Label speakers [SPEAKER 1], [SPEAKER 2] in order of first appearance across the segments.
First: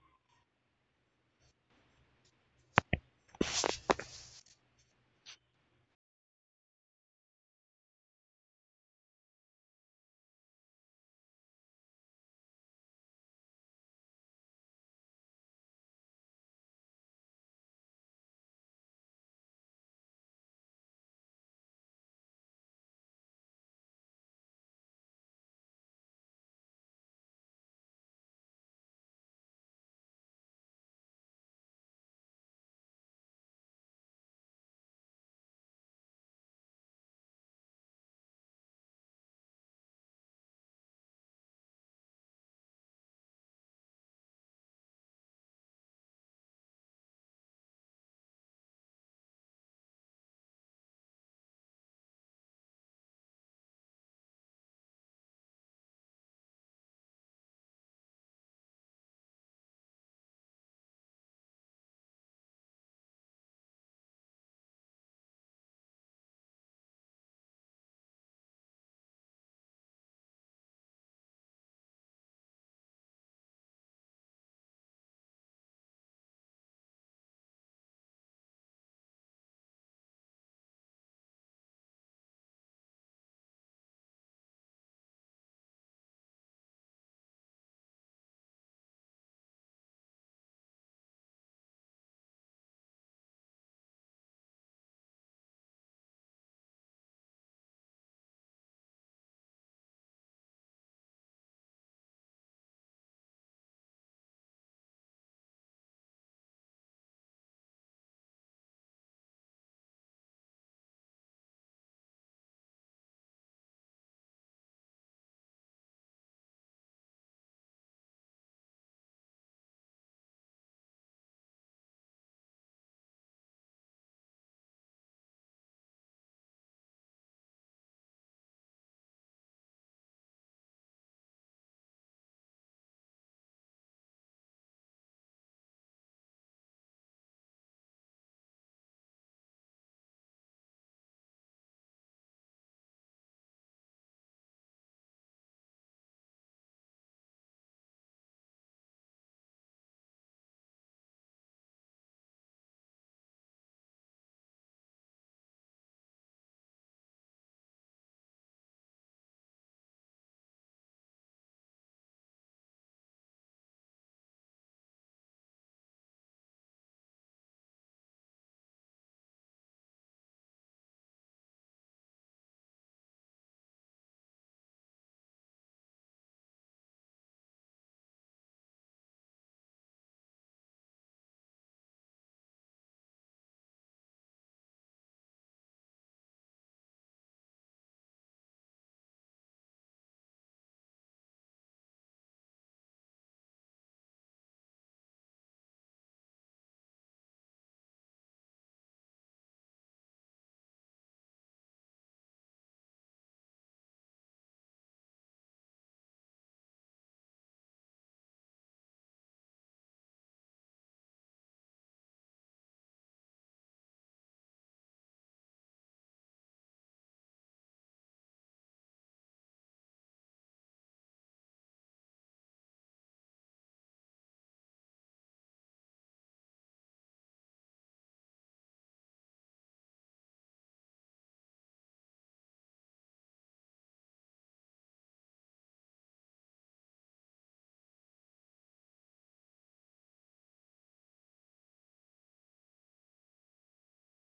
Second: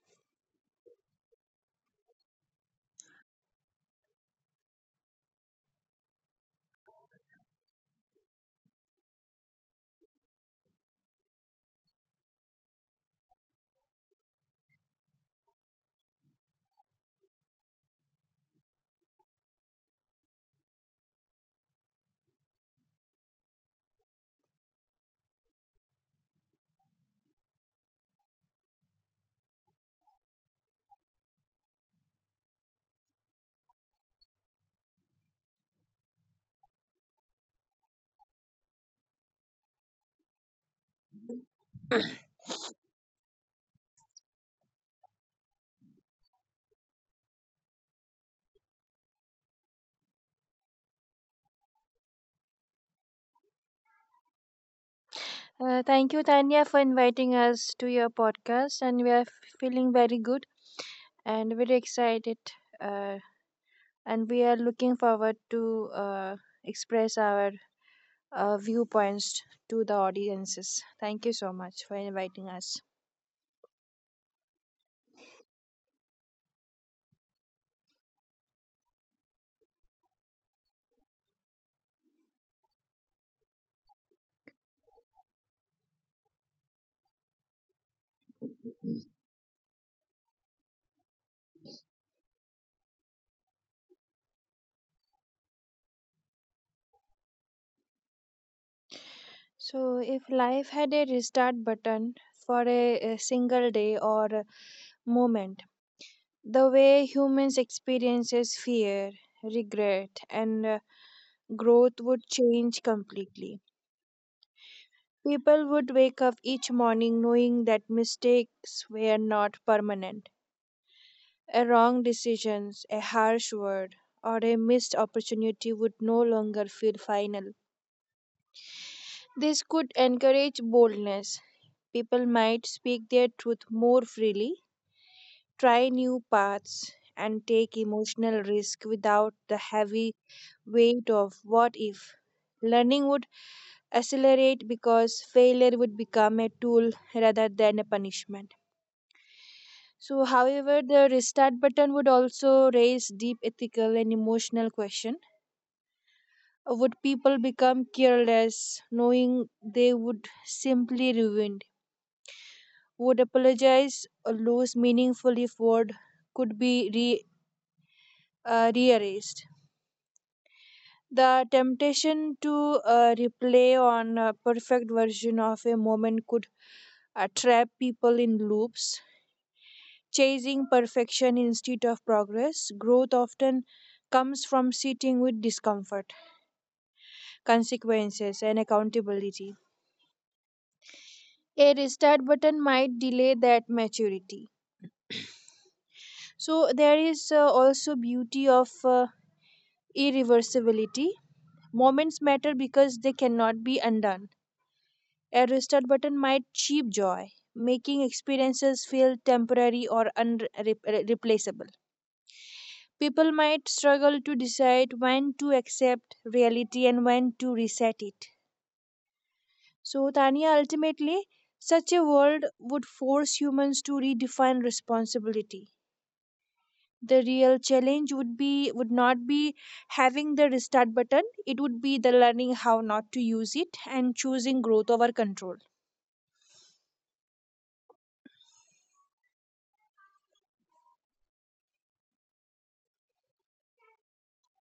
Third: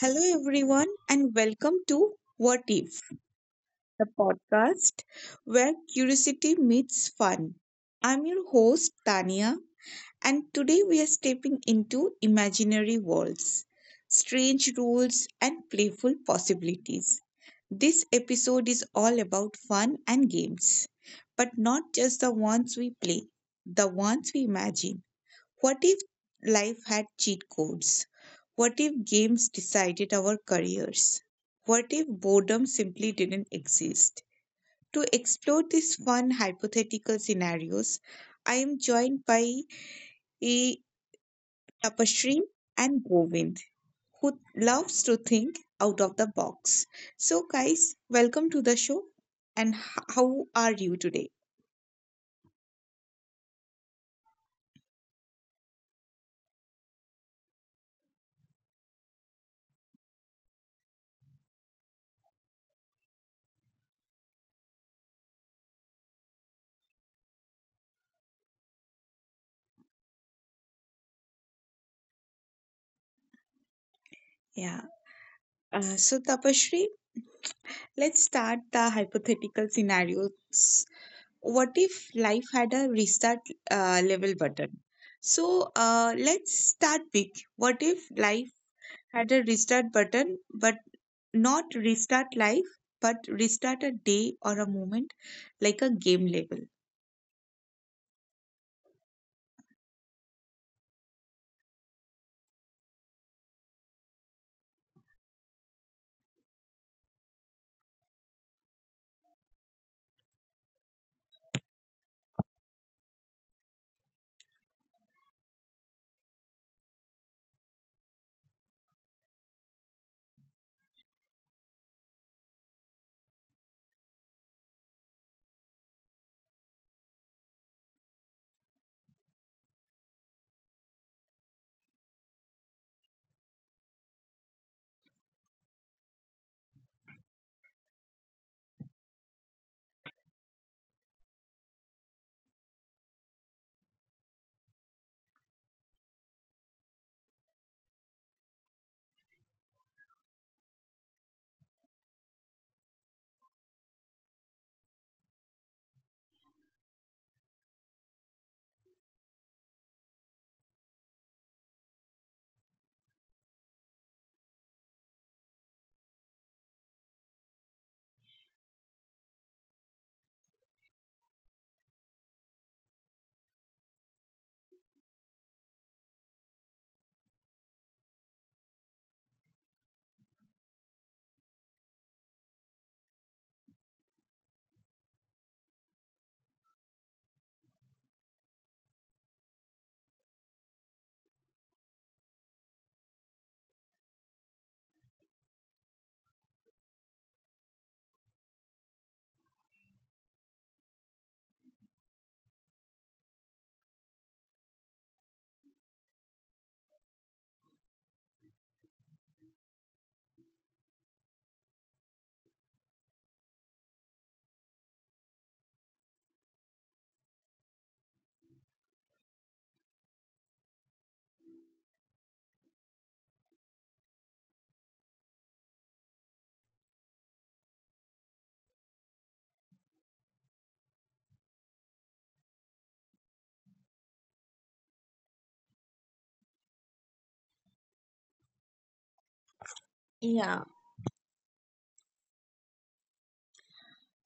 [SPEAKER 1] Hello, everyone, and welcome to What If, the podcast where curiosity meets fun. I'm your host, Tania, and today we are stepping into imaginary worlds, strange rules, and playful possibilities. This episode is all about fun and games, but not just the ones we play, the ones we imagine. What if life had cheat codes? What if games decided our careers? What if boredom simply didn't exist? To explore these fun hypothetical scenarios, I am joined by eh, Tapashri and Govind, who loves to think out of the box. So, guys, welcome to the show. And how are you today?
[SPEAKER 2] Thank you, Tanya, for inviting us to your podcast. And we are feeling very good and very excited. Uh, and we are looking forward to uh, express our viewpoints to the audiences. Thank you so much for inviting us.
[SPEAKER 1] Yeah. So, Tapashri, let's start the hypothetical scenarios. What if life had a restart level button? So, let's start big. What if life had a restart button, but not restart life, but restart a day or a moment like a game level?
[SPEAKER 2] So, if life had a restart button for a single day or a moment, the way humans experiences fear, regret, and growth would change completely. People would wake up each morning knowing that mistakes were not permanent. A wrong decision, a harsh word, or a missed opportunity would no longer feel final. This could encourage boldness. People might speak their truth more freely, try new paths, and take emotional risk without the heavy weight of what if. Learning would accelerate because failure would become a tool rather than a punishment. So, however, the restart button would also raise deep ethical and emotional question. Would people become careless, knowing they would simply ruined? Would apologize or lose meaningful if word could be rearranged? The temptation to replay on a perfect version of a moment could trap people in loops. Chasing perfection instead of progress, growth often comes from sitting with discomfort, consequences, and accountability. A restart button might delay that maturity. So, there is also beauty of irreversibility. Moments matter because they cannot be undone. A restart button might cheap joy, making experiences feel temporary or unreplaceable. People might struggle to decide when to accept reality and when to reset it. So, Tanya, ultimately, such a world would force humans to redefine responsibility. The real challenge would be would not be having the restart button. It would be the learning how not to use it and choosing growth over control.
[SPEAKER 1] Yeah.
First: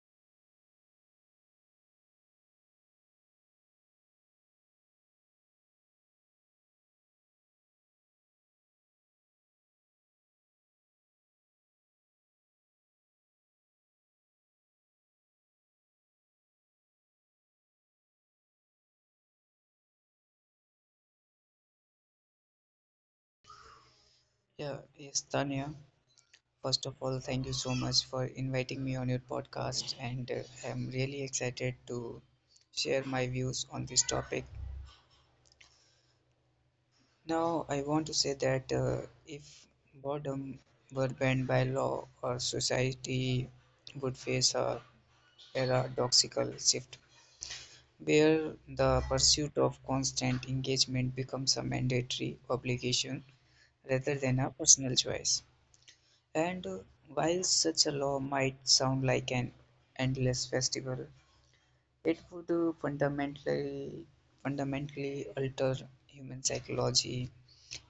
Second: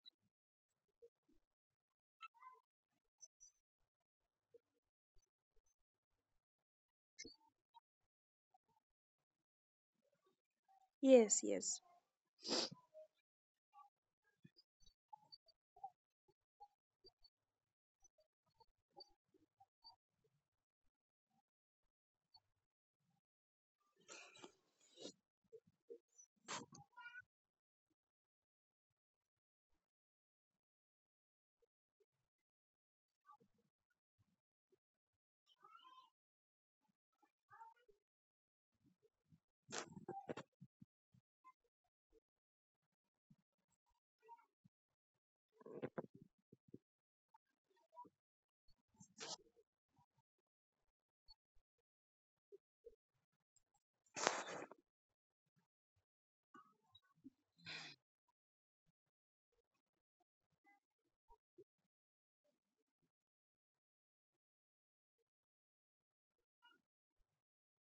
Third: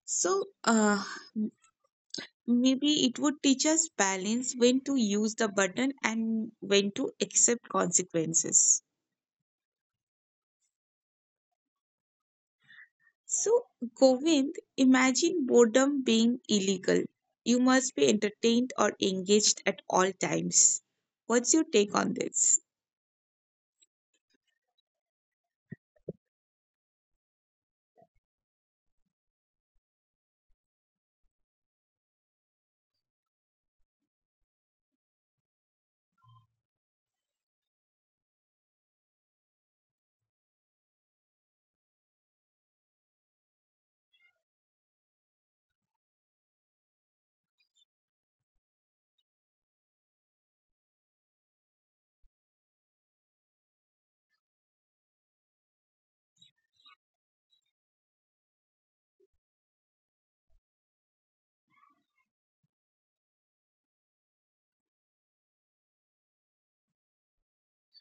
[SPEAKER 1] So m- maybe it would teach us balance, when to use the button and when to accept consequences.
[SPEAKER 2] Yes, yes.
[SPEAKER 1] So, Govind, imagine boredom being illegal. You must be entertained or engaged at all times. What's your take on this?
[SPEAKER 3] Yeah, yes, Tanya. First of all, thank you so much for inviting me on your podcast, and I'm really excited to share my views on this topic. Now, I want to say that if boredom were banned by law, our society would face a paradoxical shift where the pursuit of constant engagement becomes a mandatory obligation rather than a personal choice. And while such a law might sound like an endless festival, it would fundamentally alter human psychology,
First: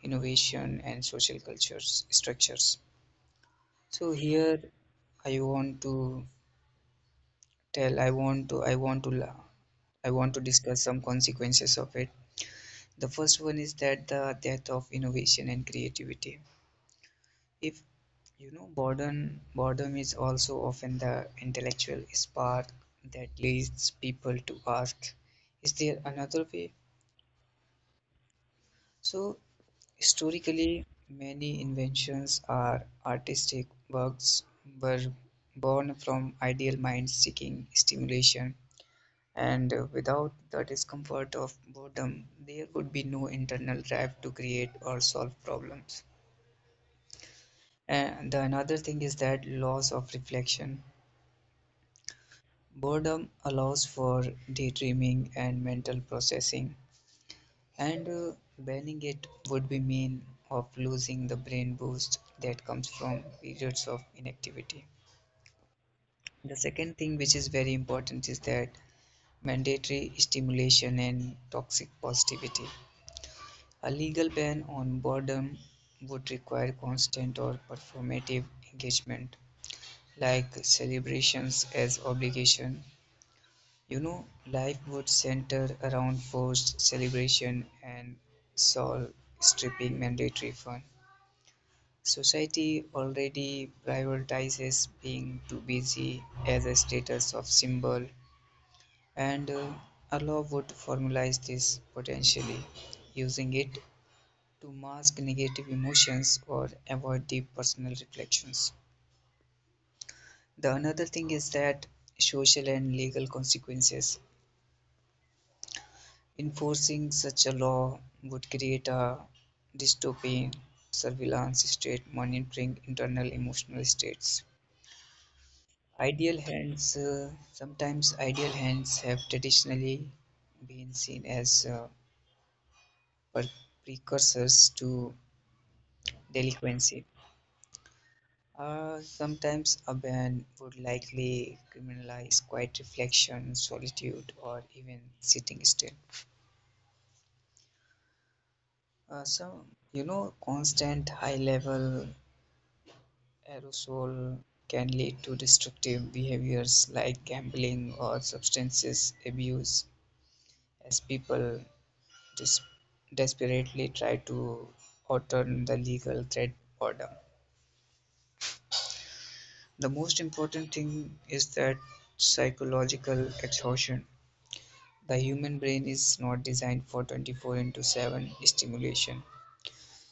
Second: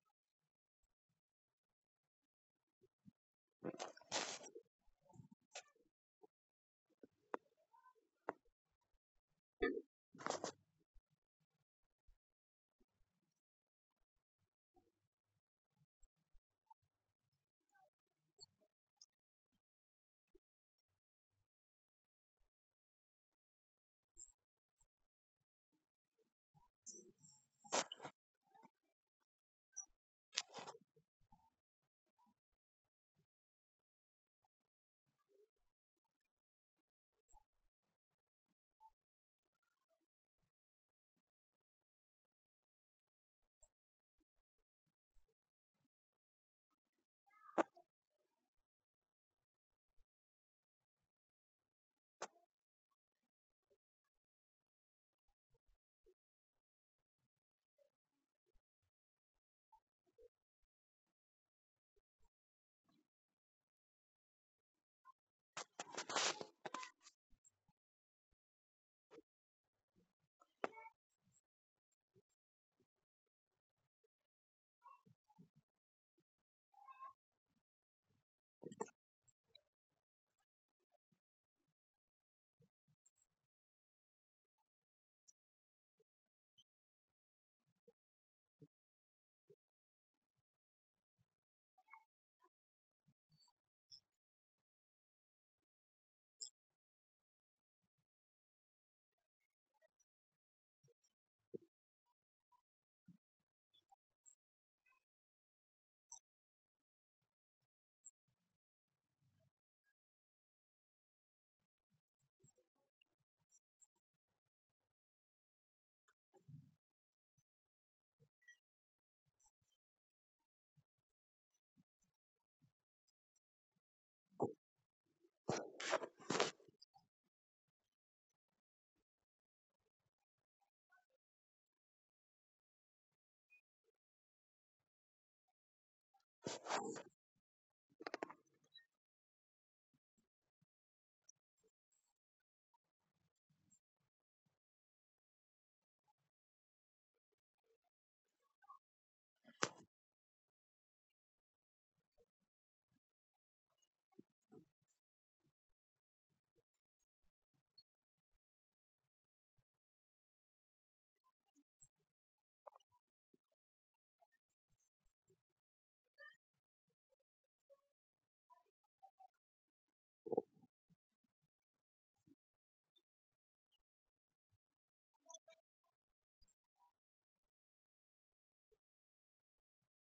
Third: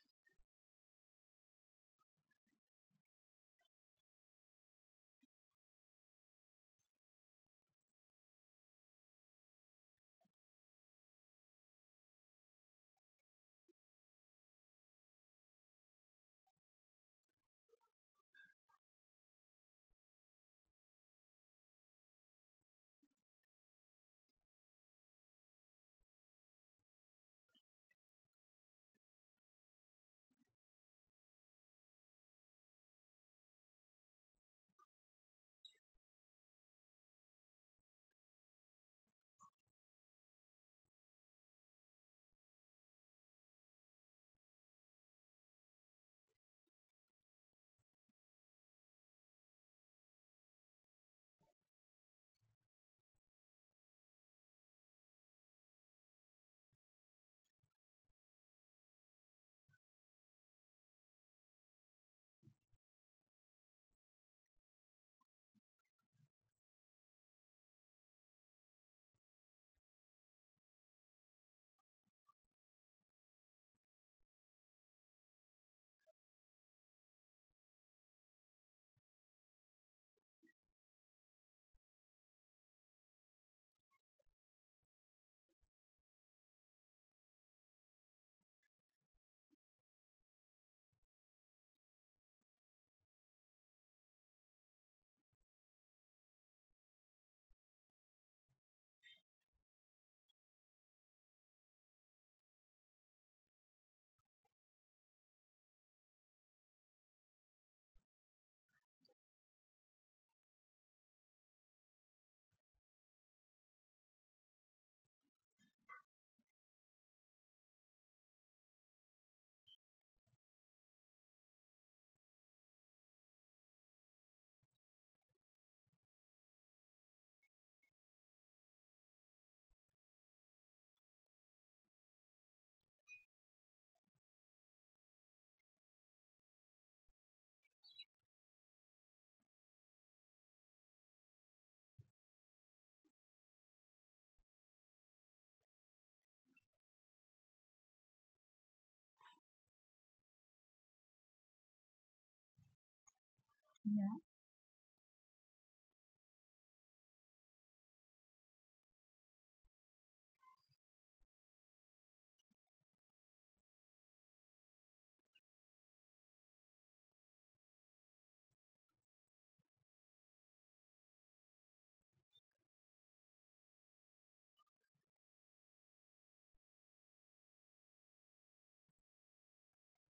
[SPEAKER 3] innovation, and social cultures structures. So here I want to tell, I want to, la- I want to discuss some consequences of it. The first one is that the death of innovation and creativity. If you know, boredom is also often the intellectual spark that leads people to ask, is there another way? So, historically, many inventions or artistic works were born from ideal minds seeking stimulation, and without the discomfort of boredom, there would be no internal drive to create or solve problems. And the another thing is that loss of reflection. Boredom allows for daydreaming and mental processing, and banning it would be mean of losing the brain boost that comes from periods of inactivity. The second thing which is very important is that mandatory stimulation and toxic positivity. A legal ban on boredom would require constant or performative engagement like celebrations as obligation. You know, life would center around forced celebration and soul stripping mandatory fun. Society already prioritizes being too busy as a status of symbol, and a law would formalize this potentially, using it to mask negative emotions or avoid deep personal reflections. The another thing is that social and legal consequences. Enforcing such a law would create a dystopian surveillance state monitoring internal emotional states. Ideal hands, sometimes ideal hands have traditionally been seen as per- precursors to delinquency. Sometimes a ban would likely criminalize quiet reflection, solitude, or even sitting still. So, you know, constant high level aerosol can lead to destructive behaviors like gambling or substance abuse as people des- desperately try to outrun the legal threat boredom. The most important thing is that psychological exhaustion. The human brain is not designed for 24 into 7 stimulation.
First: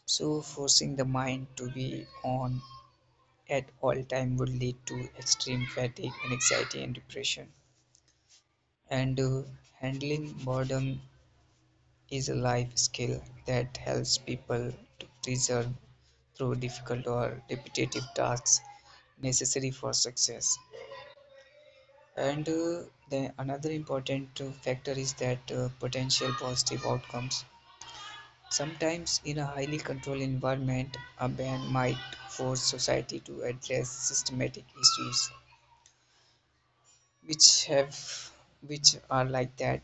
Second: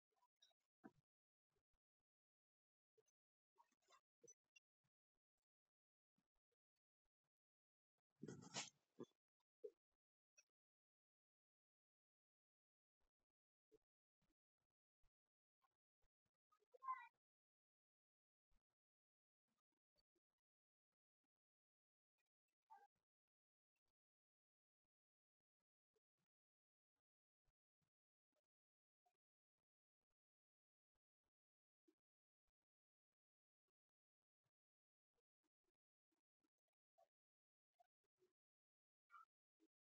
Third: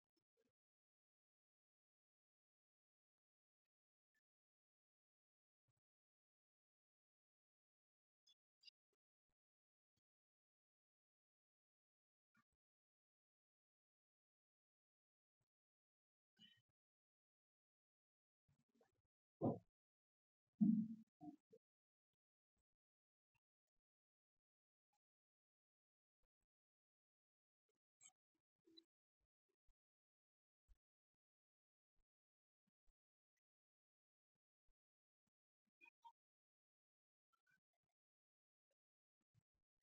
[SPEAKER 3] So forcing the mind to be on at all time would lead to extreme fatigue and anxiety and depression. And handling boredom is a life skill that helps people to persevere through difficult or repetitive tasks necessary for success. And the another important factor is that potential positive outcomes. Sometimes, in a highly controlled environment, a ban might force society to address systematic issues which have which are like that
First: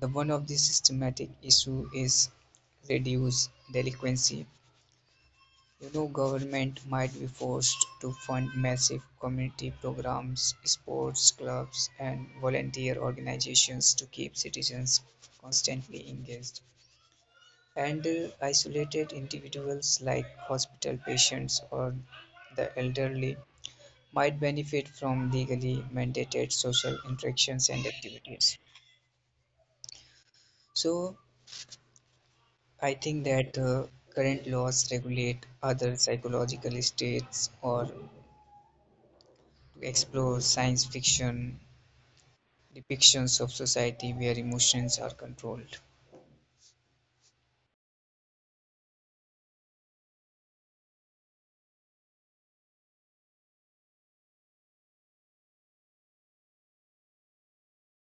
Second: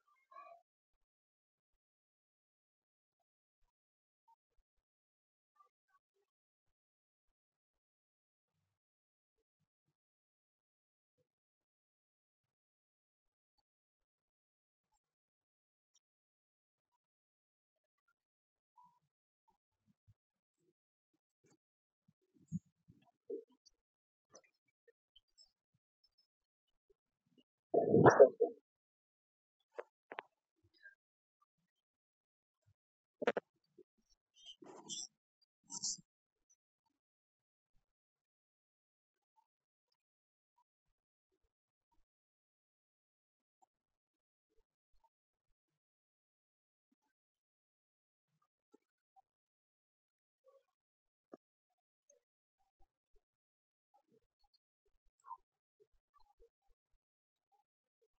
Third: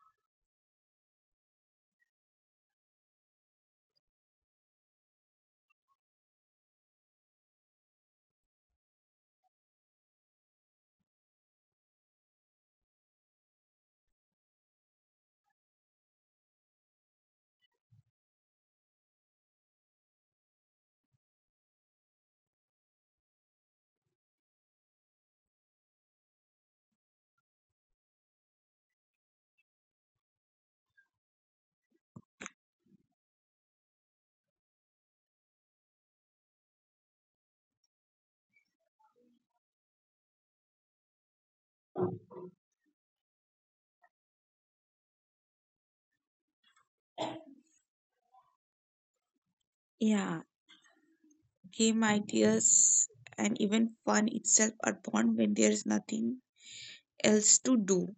[SPEAKER 3] the one of the systematic issue is reduced delinquency. You know, government might be forced to fund massive community programs, sports clubs, and volunteer organizations to keep citizens constantly engaged, and isolated individuals like hospital patients or the elderly might benefit from legally mandated social interactions and activities. So I think that current laws regulate other psychological states or explore science fiction depictions of society where emotions are controlled.
[SPEAKER 1] Yeah, game ideas and even fun itself are born when there's nothing else to do.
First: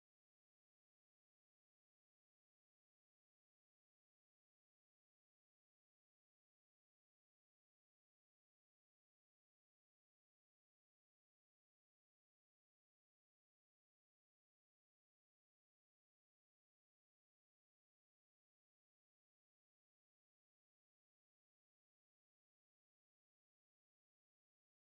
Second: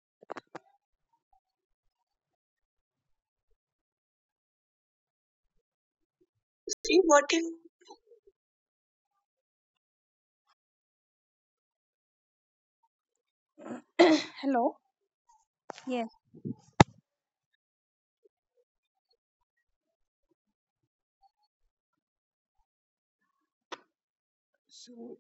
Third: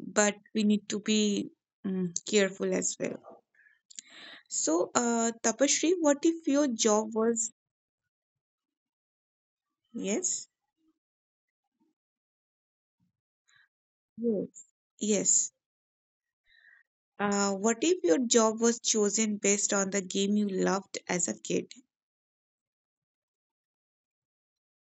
[SPEAKER 1] But we need to be careful as well. So, Tapashri, what if your
[SPEAKER 2] See,
[SPEAKER 1] job
[SPEAKER 2] what can
[SPEAKER 1] was, yes, yes,
[SPEAKER 2] Hello.
[SPEAKER 1] yes.
[SPEAKER 2] Yes.
[SPEAKER 1] What if your job was chosen based on the game you loved as a kid?
[SPEAKER 2] So,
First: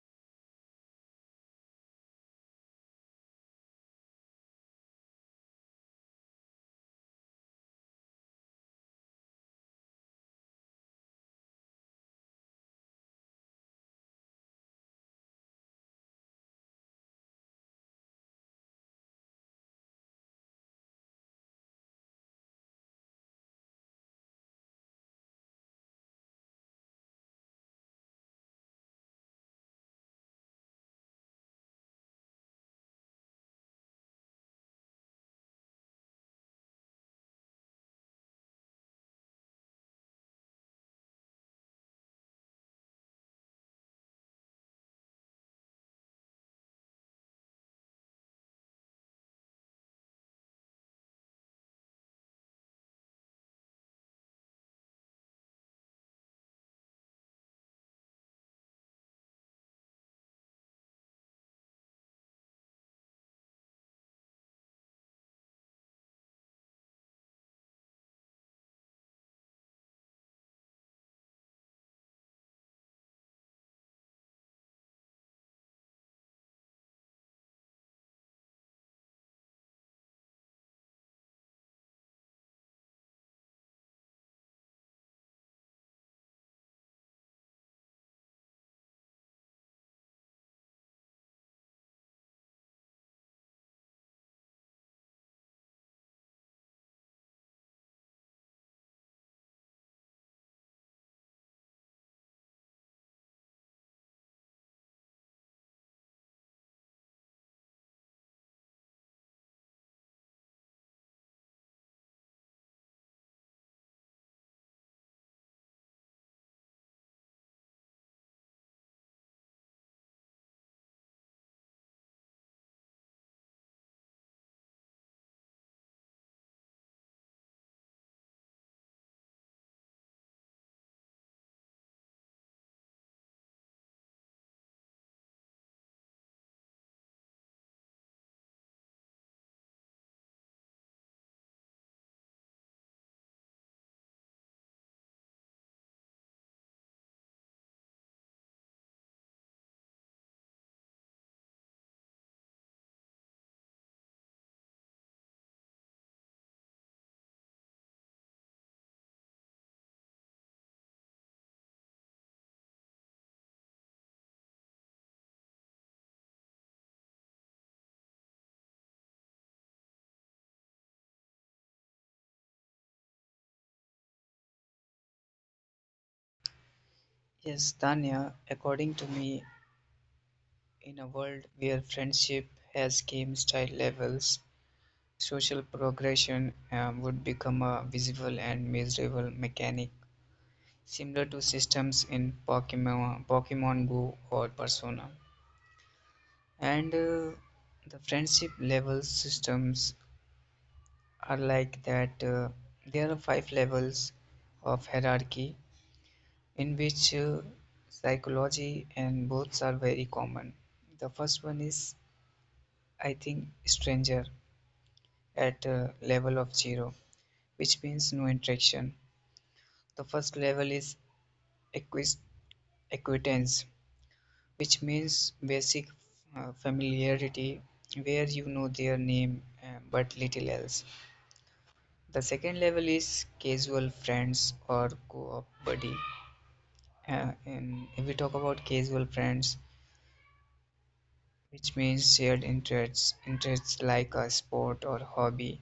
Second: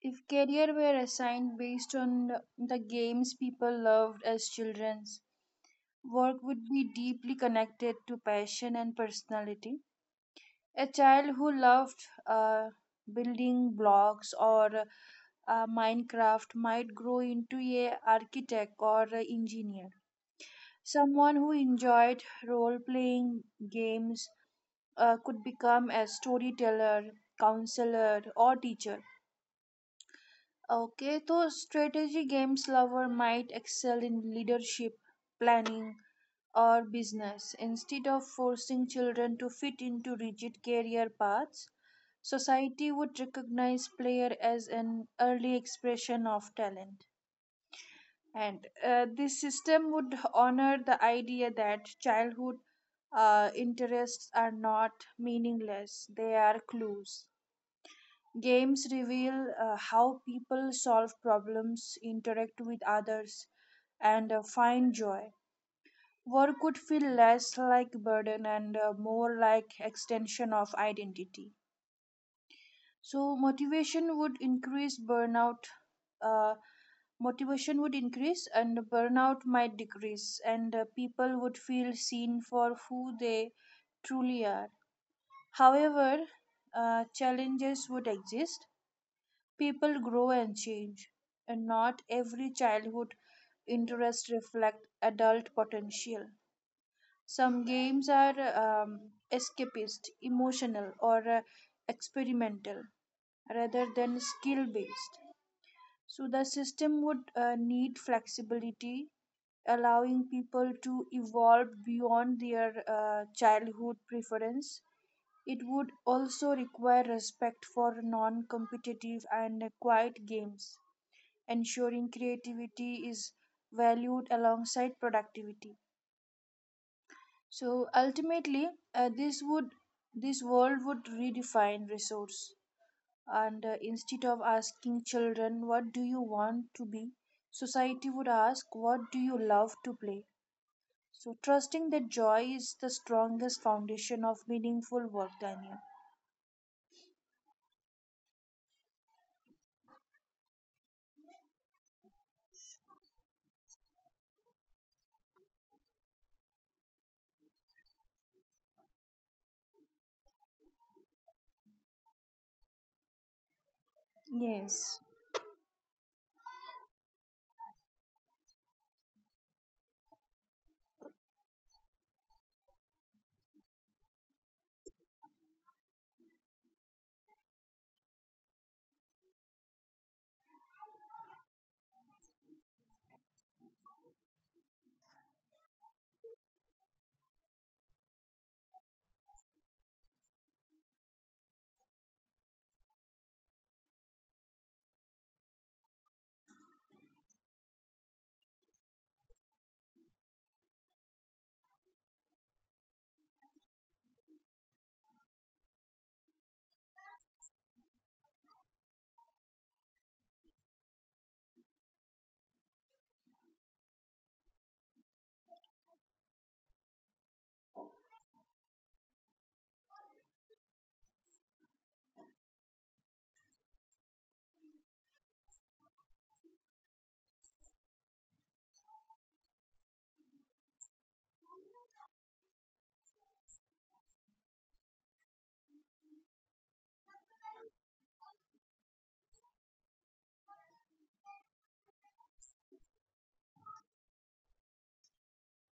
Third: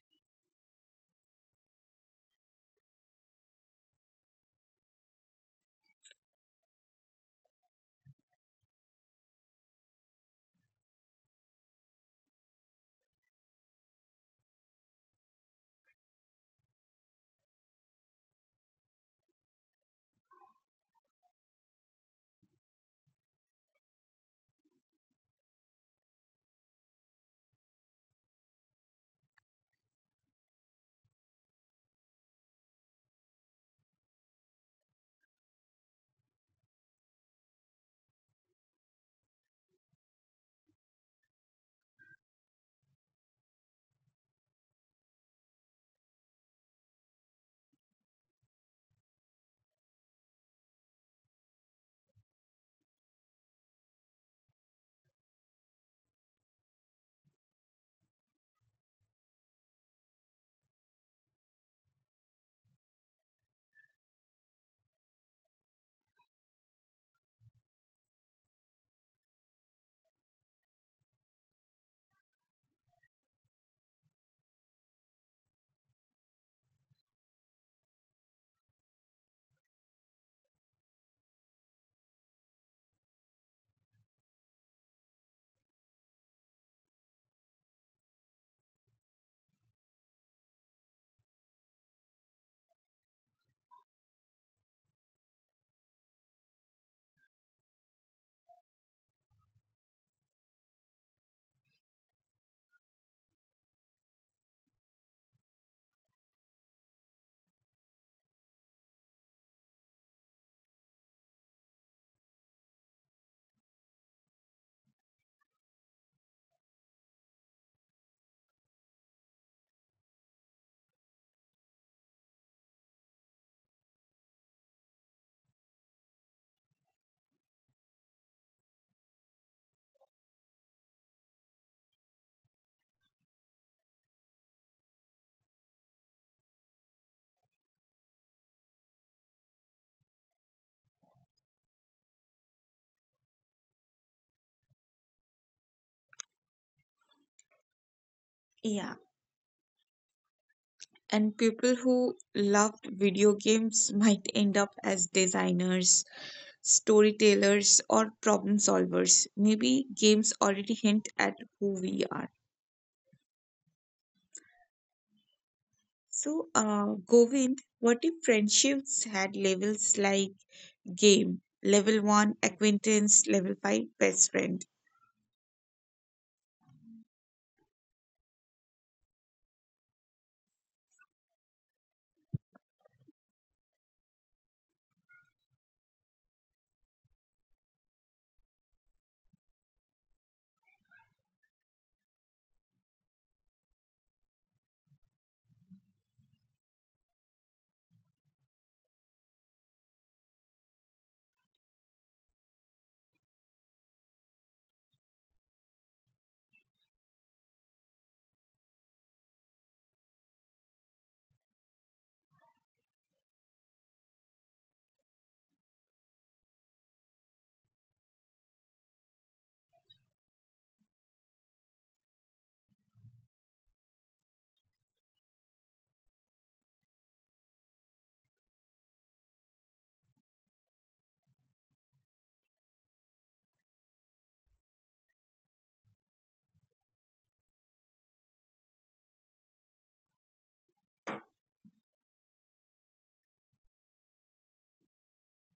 [SPEAKER 2] if career were assigned based on the games people loved as children, work would be deeply connected to passion and personality. A child who loved building blocks or Minecraft might grow into a architect or a engineer. Someone who enjoyed role-playing games could become a storyteller, counselor, or teacher. Okay, so strategy games lover might excel in leadership, planning, or business. Instead of forcing children to fit into rigid career paths, society would recognize player as an early expression of talent. And this system would honor the idea that childhood interests are not meaningless, they are clues. Games reveal how people solve problems, interact with others, and find joy. Work could feel less like burden and more like extension of identity. So motivation would increase burnout. Uh, Motivation would increase and burnout might decrease and people would feel seen for who they truly are. However, challenges would exist. People grow and change, and not every childhood interest reflect adult potential. Some games are escapist, emotional, or experimental rather than skill based. So the system would need flexibility, allowing people to evolve beyond their childhood preference. It would also require respect for non competitive and quiet games, ensuring creativity is valued alongside productivity. So ultimately, uh, this would this world would redefine resource and instead of asking children what do you want to be, society would ask what do you love to play, so trusting that joy is the strongest foundation of meaningful work, daniel.
[SPEAKER 1] Yeah. And people who loved video games might end up as designers, storytellers, or problem solvers. Maybe games already hint at who we are.
[SPEAKER 2] Yes.
[SPEAKER 1] So, Govind, what if friendships had levels, like Game Level 1 Acquaintance, Level 5 Best Friend?
[SPEAKER 3] Yes, Tanya, according to me, in a world where friendship has game style levels, social progression would become a visible and measurable mechanic similar to systems in Pokemon, Pokemon Go or Persona. And the friendship level systems are like that there are 5 levels of hierarchy in which psychology and boths are very common. The first one is I think stranger at level of 0, which means no interaction. The first level is acquis- acquaintance, which means basic familiarity where you know their name but little else. The second level is casual friends or co-op buddy. And if we talk about casual friends, which means shared interests like a sport or hobby.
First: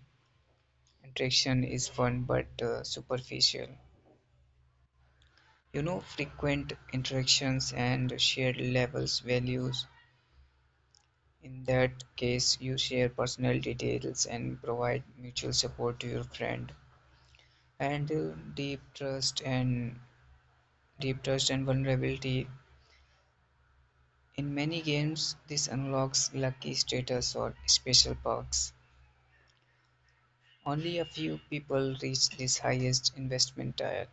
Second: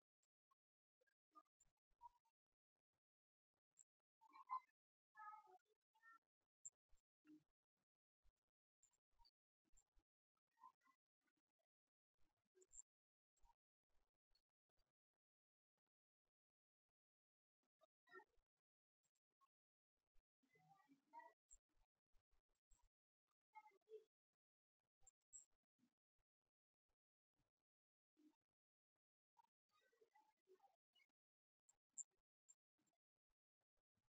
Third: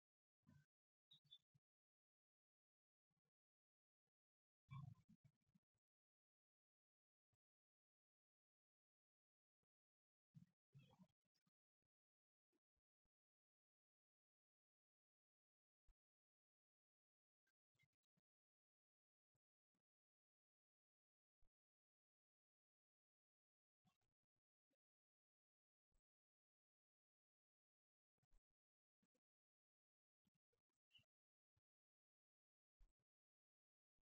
[SPEAKER 3] Interaction is fun but superficial. You know, frequent interactions and shared levels values. In that case, you share personal details and provide mutual support to your friend. And deep trust and vulnerability. In many games, this unlocks lucky status or special perks. Only a few people reach this highest investment tier.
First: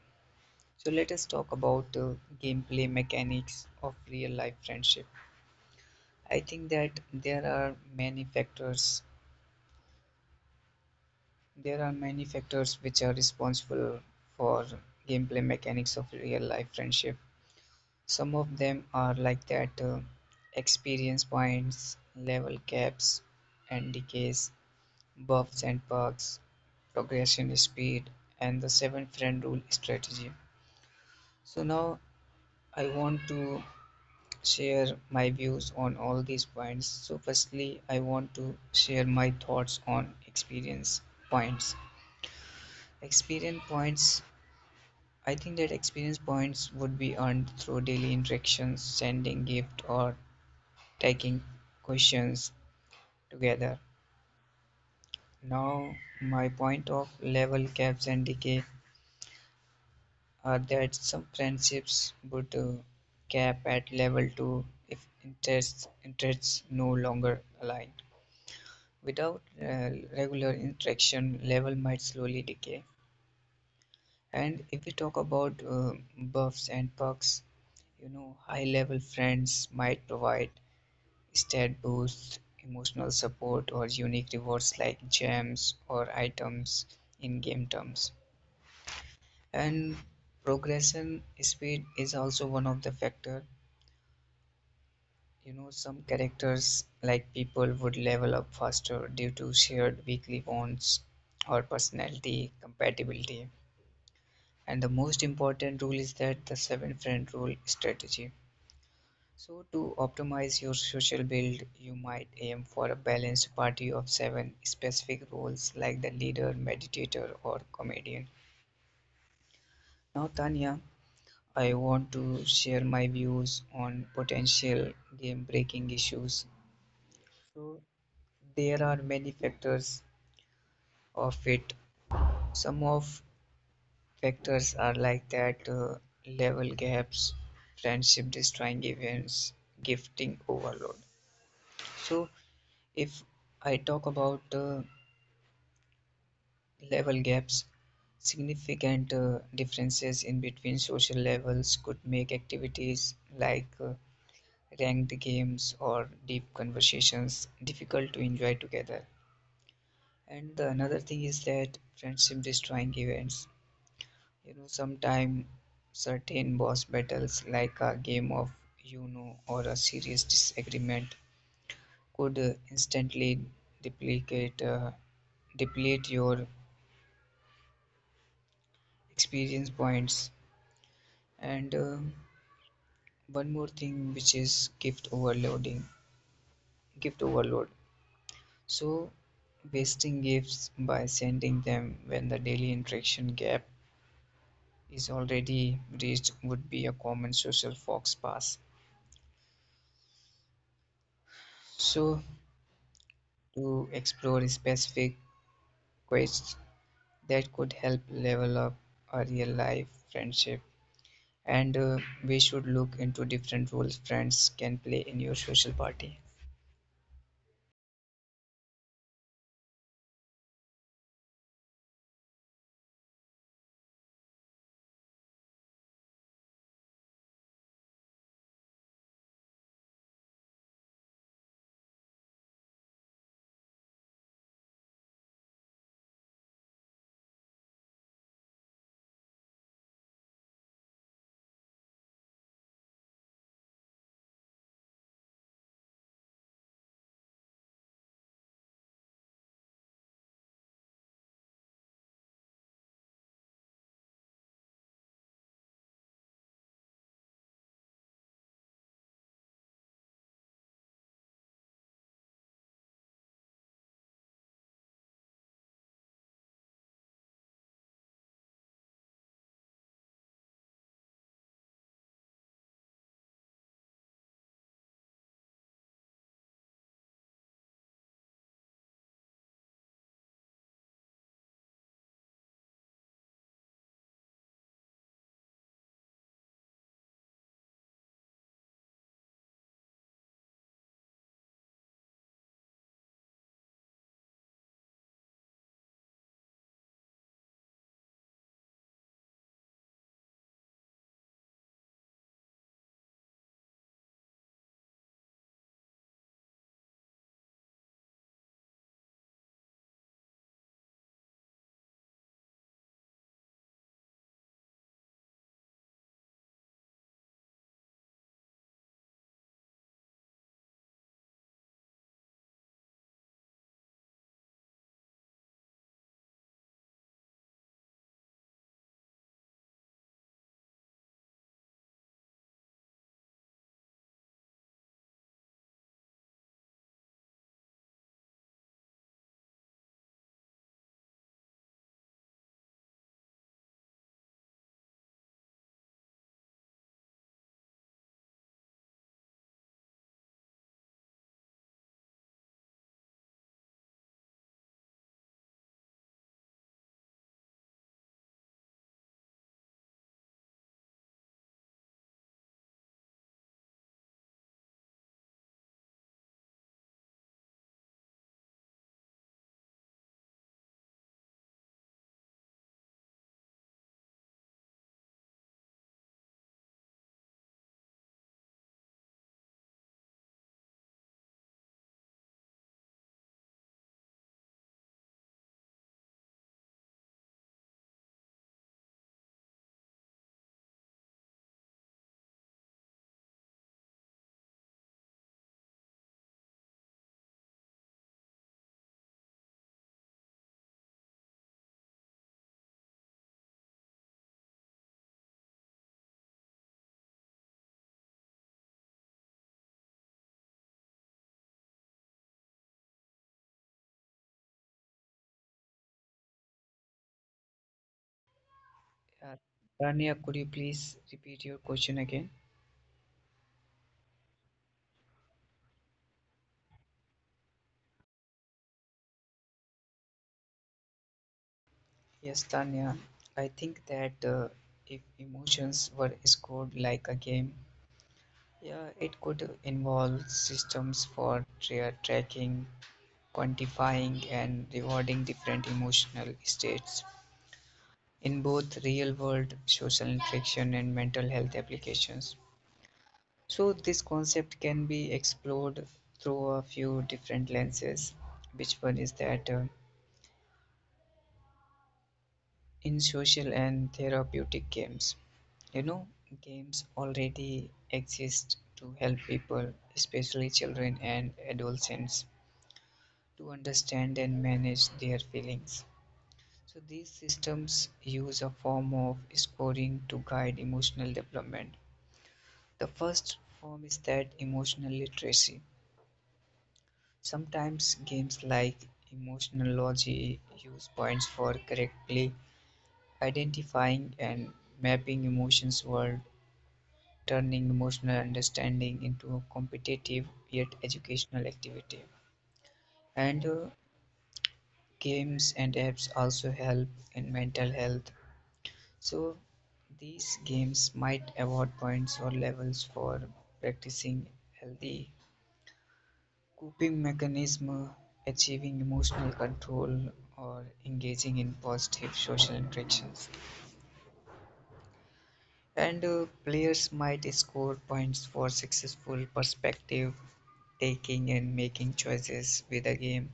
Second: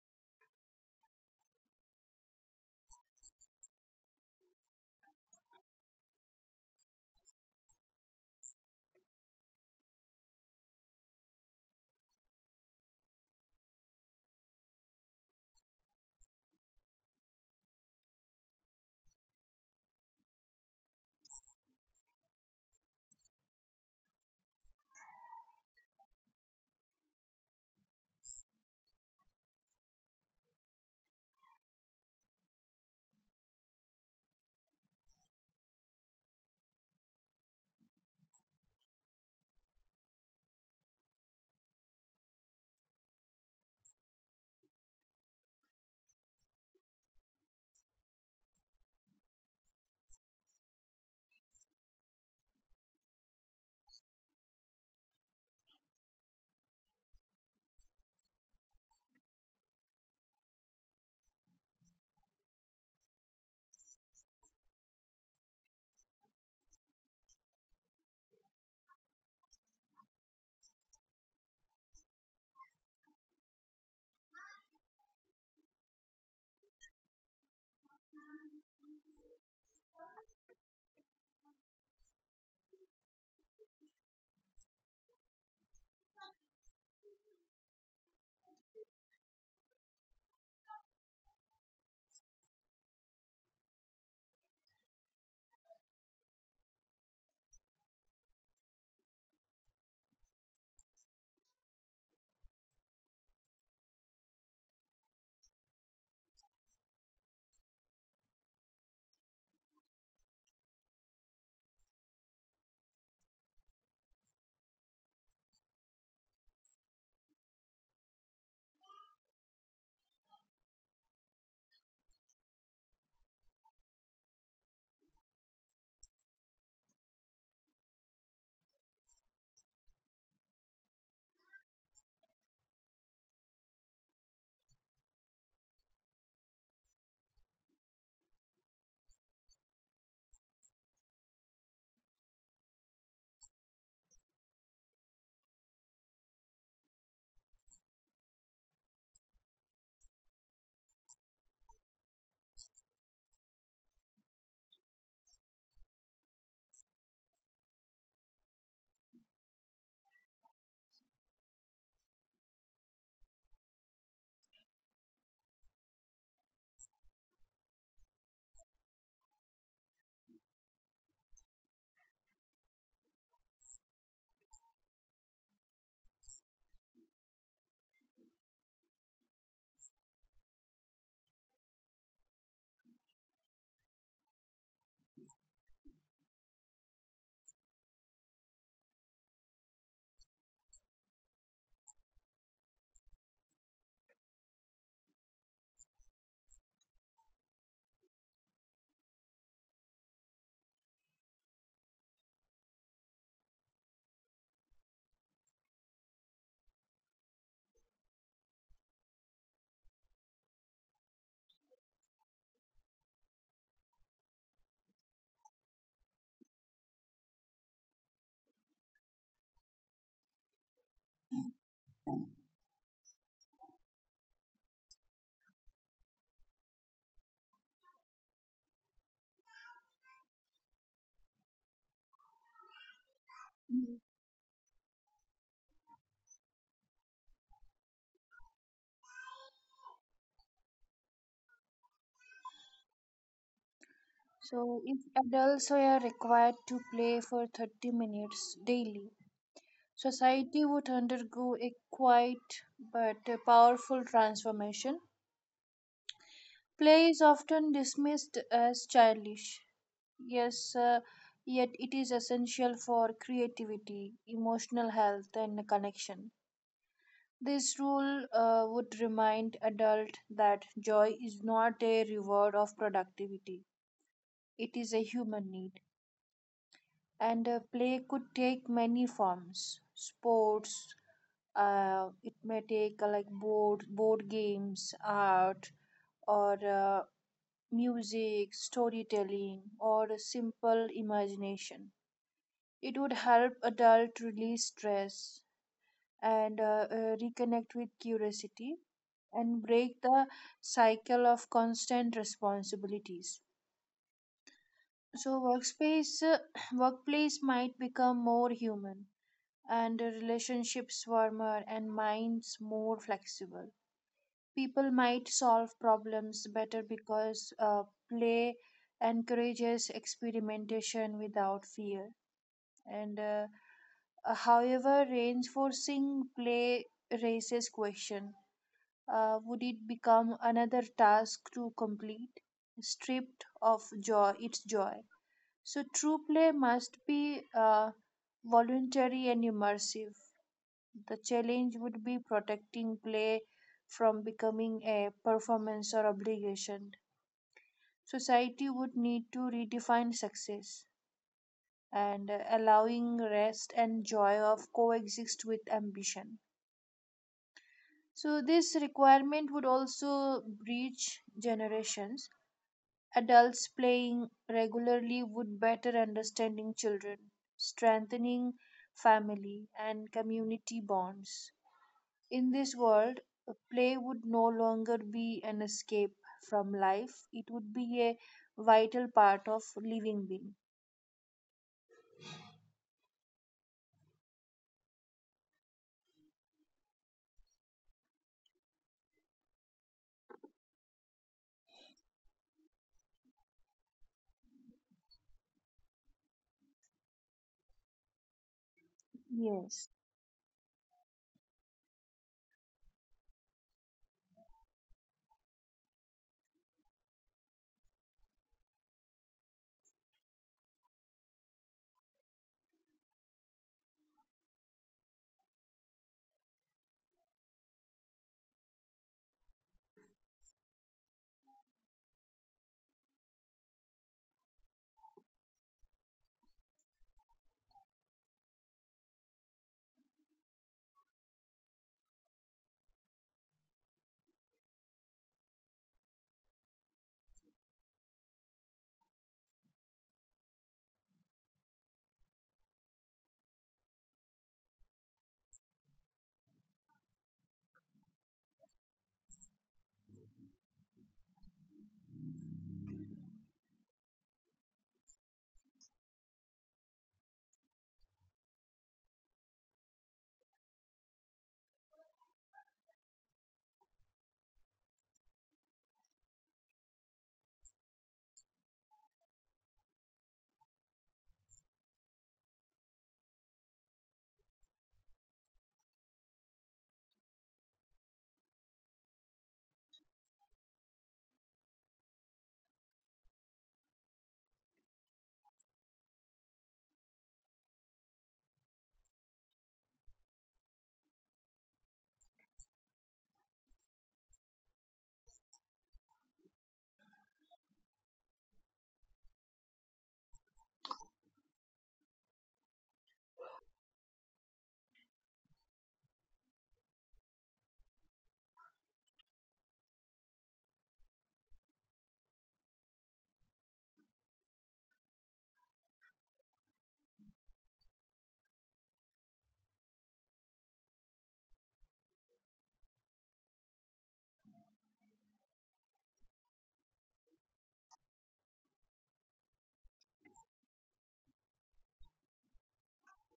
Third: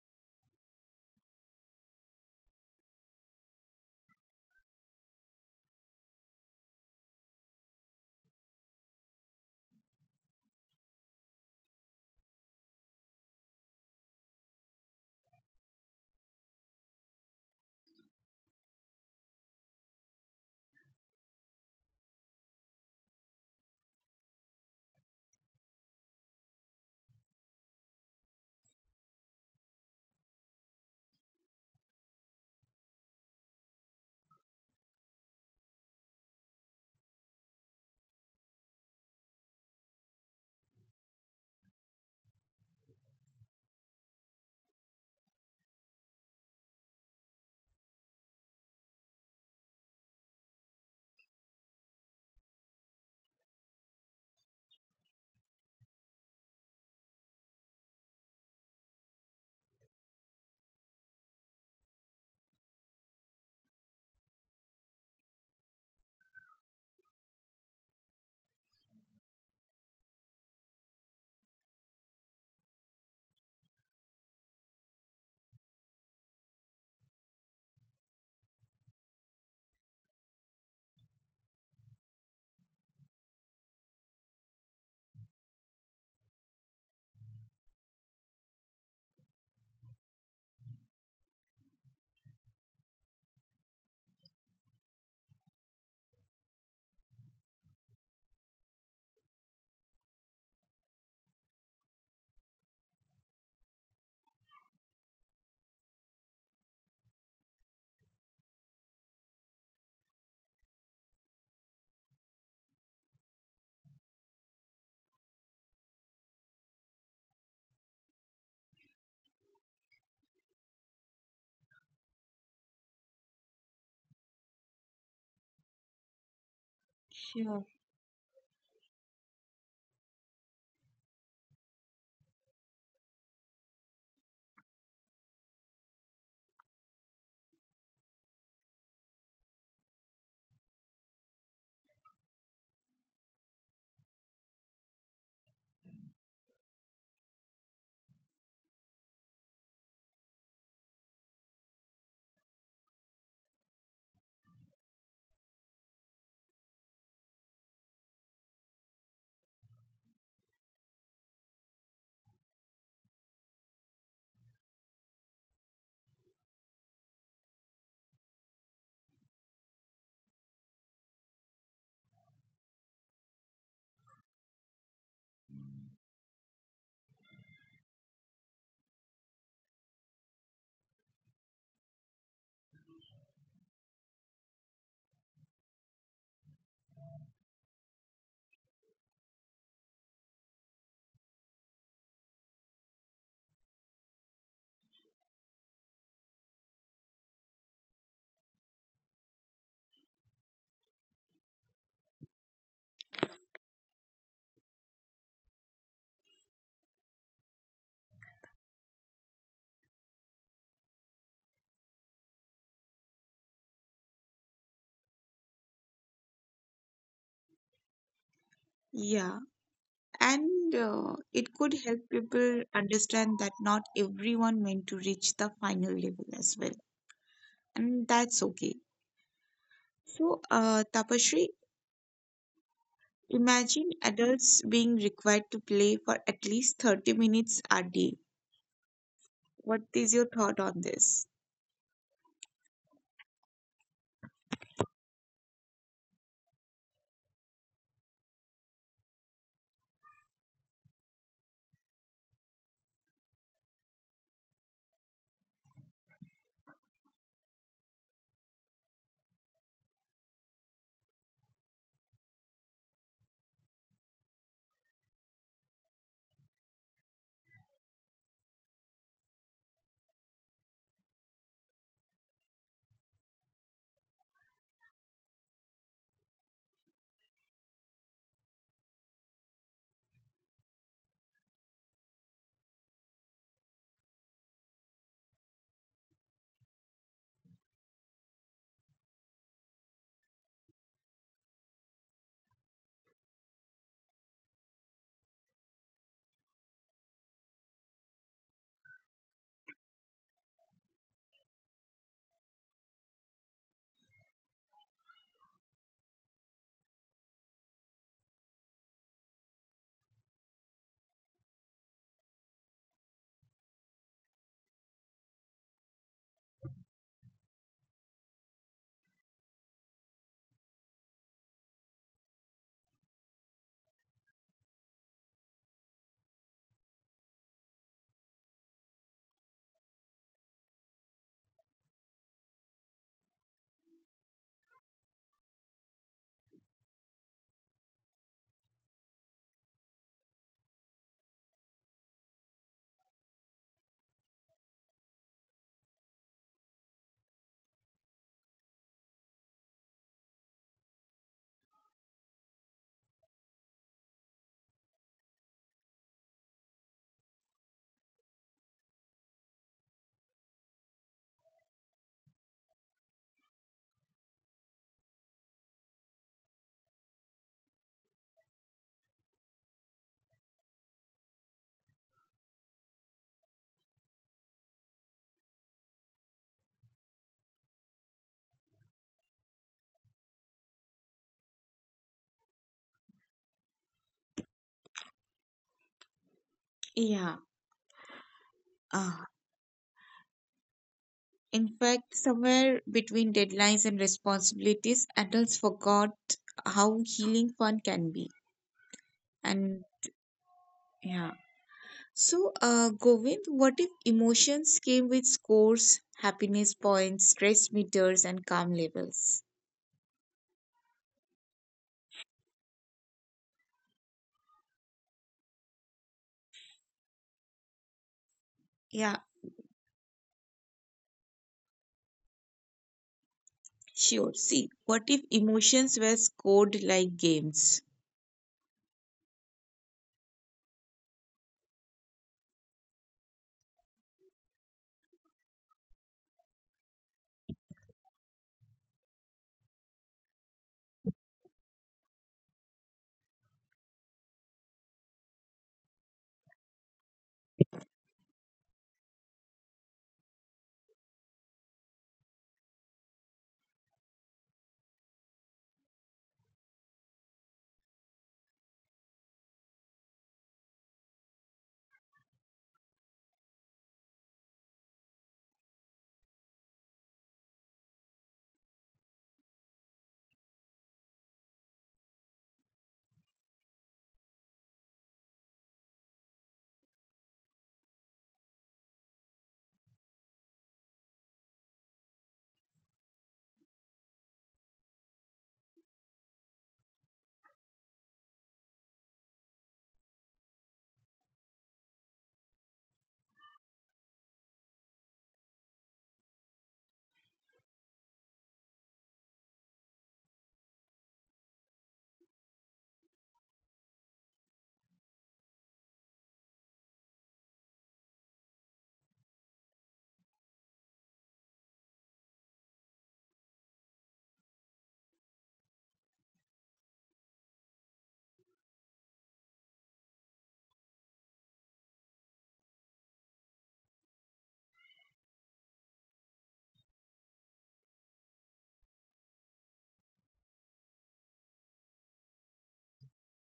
[SPEAKER 3] So let us talk about the gameplay mechanics of real life friendship. I think that many factors there are many factors which are responsible for gameplay mechanics of real life friendship. Some of them are like that experience points, level caps, and decays, buffs and perks, progression speed, and the 7 friend rule strategy. So now I want to share my views on all these points. So firstly, I want to share my thoughts on experience points. Experience points, I think that experience points would be earned through daily interactions, sending gift or taking questions together. Now my point of level caps and decay, that some friendships would cap at level 2 if interests no longer align. Without regular interaction, level might slowly decay. And if we talk about buffs and perks, you know, high level friends might provide stat boosts, emotional support, or unique rewards like gems or items in game terms. And progression speed is also one of the factor. You know, some characters, like people, would level up faster due to shared weekly bonds or personality compatibility. And the most important rule is that the 7 friend rule strategy. So, to optimize your social build, you might aim for a balanced party of 7 specific roles like the leader, meditator, or comedian. Now, Tanya, I want to share my views on potential game breaking issues.
[SPEAKER 1] Sure.
[SPEAKER 3] So, there are many factors of it. Some of factors are like that level gaps, friendship destroying events, gifting overload. So if I talk about level gaps, significant differences in between social levels could make activities like ranked games or deep conversations difficult to enjoy together. And the another thing is that friendship destroying events. You know, sometimes certain boss battles, like a game of you know or a serious disagreement, could instantly duplicate, uh, deplete your experience points. And one more thing, which is gift overload. So, wasting gifts by sending them when the daily interaction gap is already reached would be a common social fox pass. So, to explore specific quests that could help level up a real life friendship. And we should look into different roles friends can play in your social party.
[SPEAKER 1] Yeah, and it could help people understand that not everyone meant to reach the final level as well, and that's okay. So, Tapashri, imagine adults being required to play for at least 30 minutes a day. What is your thought on this?
[SPEAKER 2] So if adults were required to play for 30 minutes daily, society would undergo a quiet but a powerful transformation. Play is often dismissed as childish. Yes, yet it is essential for creativity, emotional health, and connection. This rule would remind adult that joy is not a reward of productivity. It is a human need, and play could take many forms. Sports, it may take like board games, art, or music, storytelling, or a simple imagination. It would help adult release stress and reconnect with curiosity and break the cycle of constant responsibilities. So workspace workplace might become more human and the relationships warmer and minds more flexible. People might solve problems better because play encourages experimentation without fear and however reinforcing play raises question, would it become another task to complete stripped of joy, so true play must be voluntary and immersive. The challenge would be protecting play from becoming a performance or obligation. Society would need to redefine success and allowing rest and joy of coexist with ambition. So this requirement would also breach generations. Adults playing regularly would better understanding children, strengthening family and community bonds. In this world, a play would no longer be an escape from life, it would be a vital part of living being.
[SPEAKER 1] Yeah. Uh, in fact, somewhere between deadlines and responsibilities, adults forgot how healing fun can be. And
[SPEAKER 2] Yes.
[SPEAKER 1] yeah. So, Govind, what if emotions came with scores, happiness points, stress meters, and calm levels? Yeah,
[SPEAKER 3] Uh, Tanya, could you please repeat your question again?
[SPEAKER 1] sure. See, what if emotions were scored like games?
[SPEAKER 3] Yes, Tanya, I think that if emotions were scored like a game, yeah, it could involve systems for tracking, quantifying, and rewarding different emotional states in both real-world social interaction and mental health applications. So this concept can be explored through a few different lenses. Which one is that in social and therapeutic games, you know, games already exist to help people, especially children and adolescents, to understand and manage their feelings. So these systems use a form of scoring to guide emotional development. The first form is that emotional literacy. Sometimes games like Emotional Emotionology use points for correctly identifying and mapping emotions while turning emotional understanding into a competitive yet educational activity. And games and apps also help in mental health. So these games might award points or levels for practicing healthy coping mechanism, achieving emotional control or engaging in positive social interactions. And players might score points for successful perspective taking and making choices with the game